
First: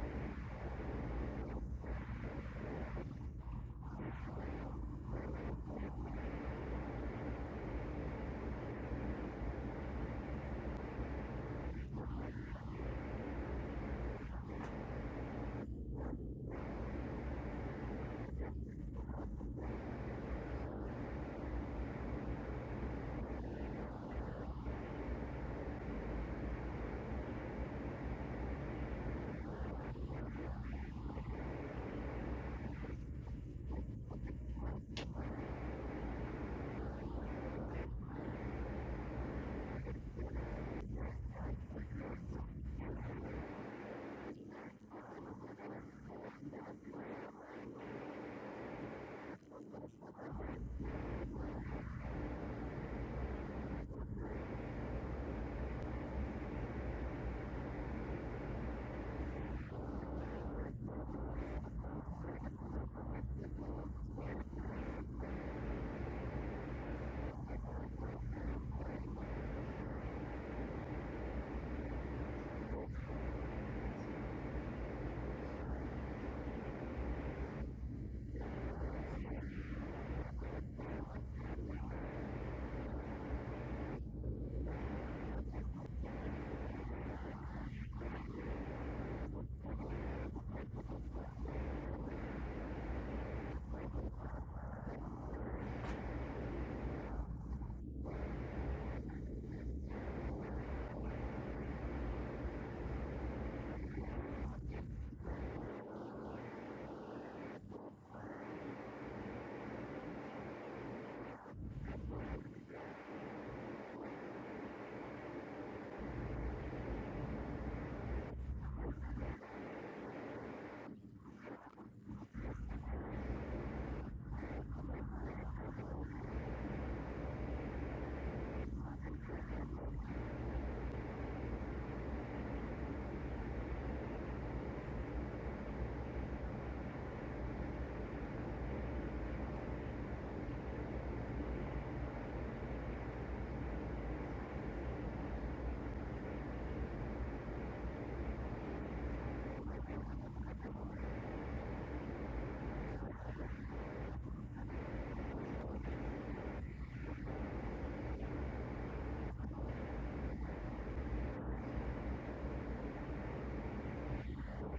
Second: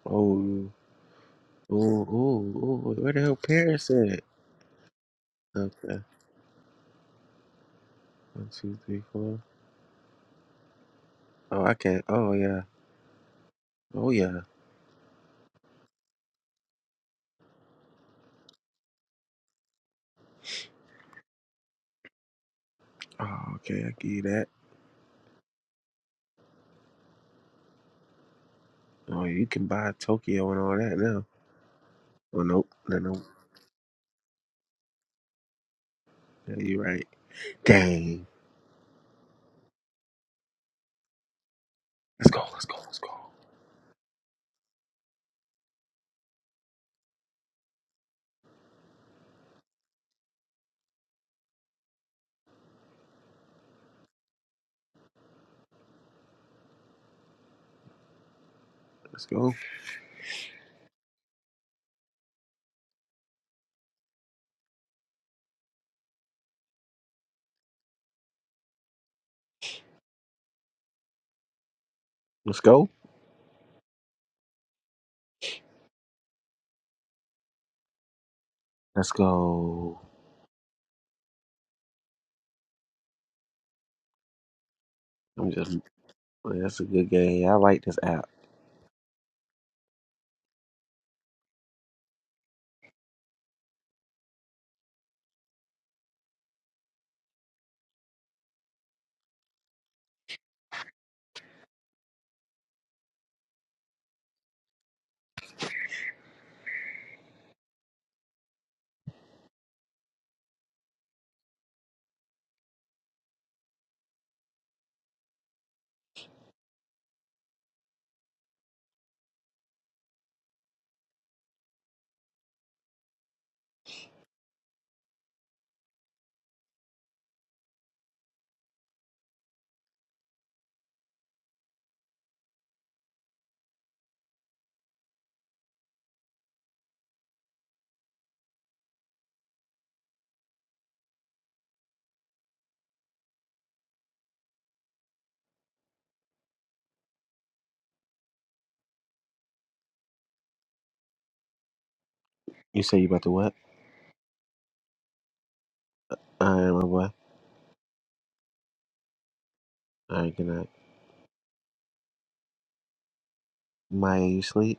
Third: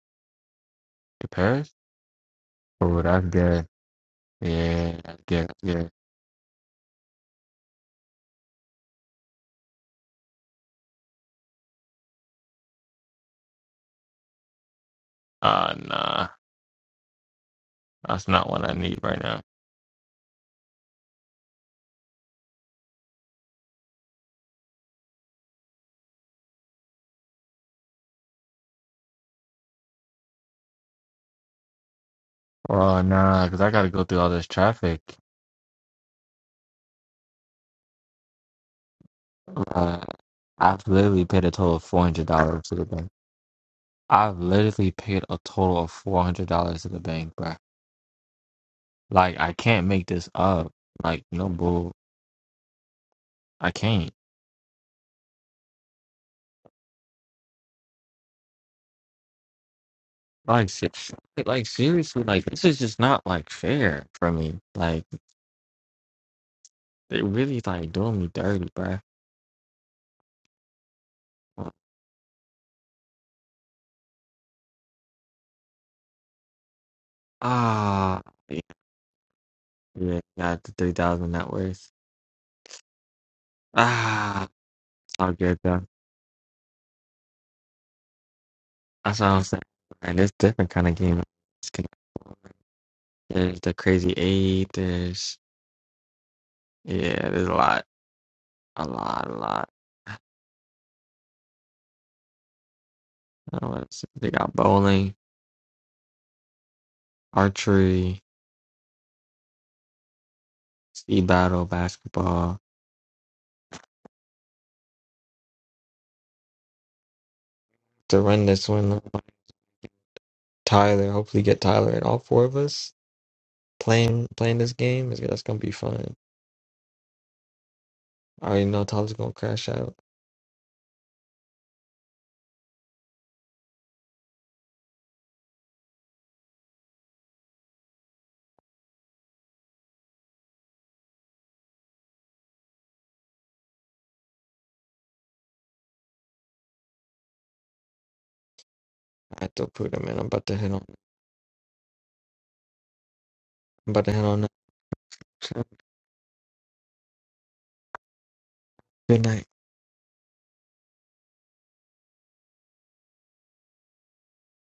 Oh, To Paris? oh, oh, oh. Oh, Where the that's hell good. Paris at? Yeah, that's good. that's good. Okay. One, two, three, four. Oh, I can't. Oh yeah. Oh yeah. Uh, nah, that's not what I need right now. Oh, okay. I give you that. Oh, you can buy Tokyo and all that now. Oh nope. No, Oh, no. nah, because I gotta go through all this traffic. Yeah, you're right. Dang. Uh, I've literally paid a total of four hundred Let's go. dollars Let's to go. the Let's bank. go. I've literally paid a total of four hundred dollars to the bank, bro. Like I can't make this up. Like no bull, I can't. Let's go. Like se- like seriously, like this is just not like fair for me. Like they really like doing me dirty, bro. Let's go. Ah, yeah, Let's go. yeah, got the three thousand net worth. Ah, it's all I'm good just. though. That's a good game. I like this app. That's what I'm saying. And it's different kind of game. There's the crazy eight. There's yeah. There's a lot, a lot, a lot. I don't want to else? They got bowling, archery, speed battle, basketball. To run this one, Tyler. Hopefully, get Tyler and all four of us playing playing this game. Is that's gonna be fun. I already know Tyler's gonna crash out. I have to put him in. I'm about to hit on. You say you about to what? I'm about to hit on. that. I am. about Good night. All right, good night. Maya, you sleep?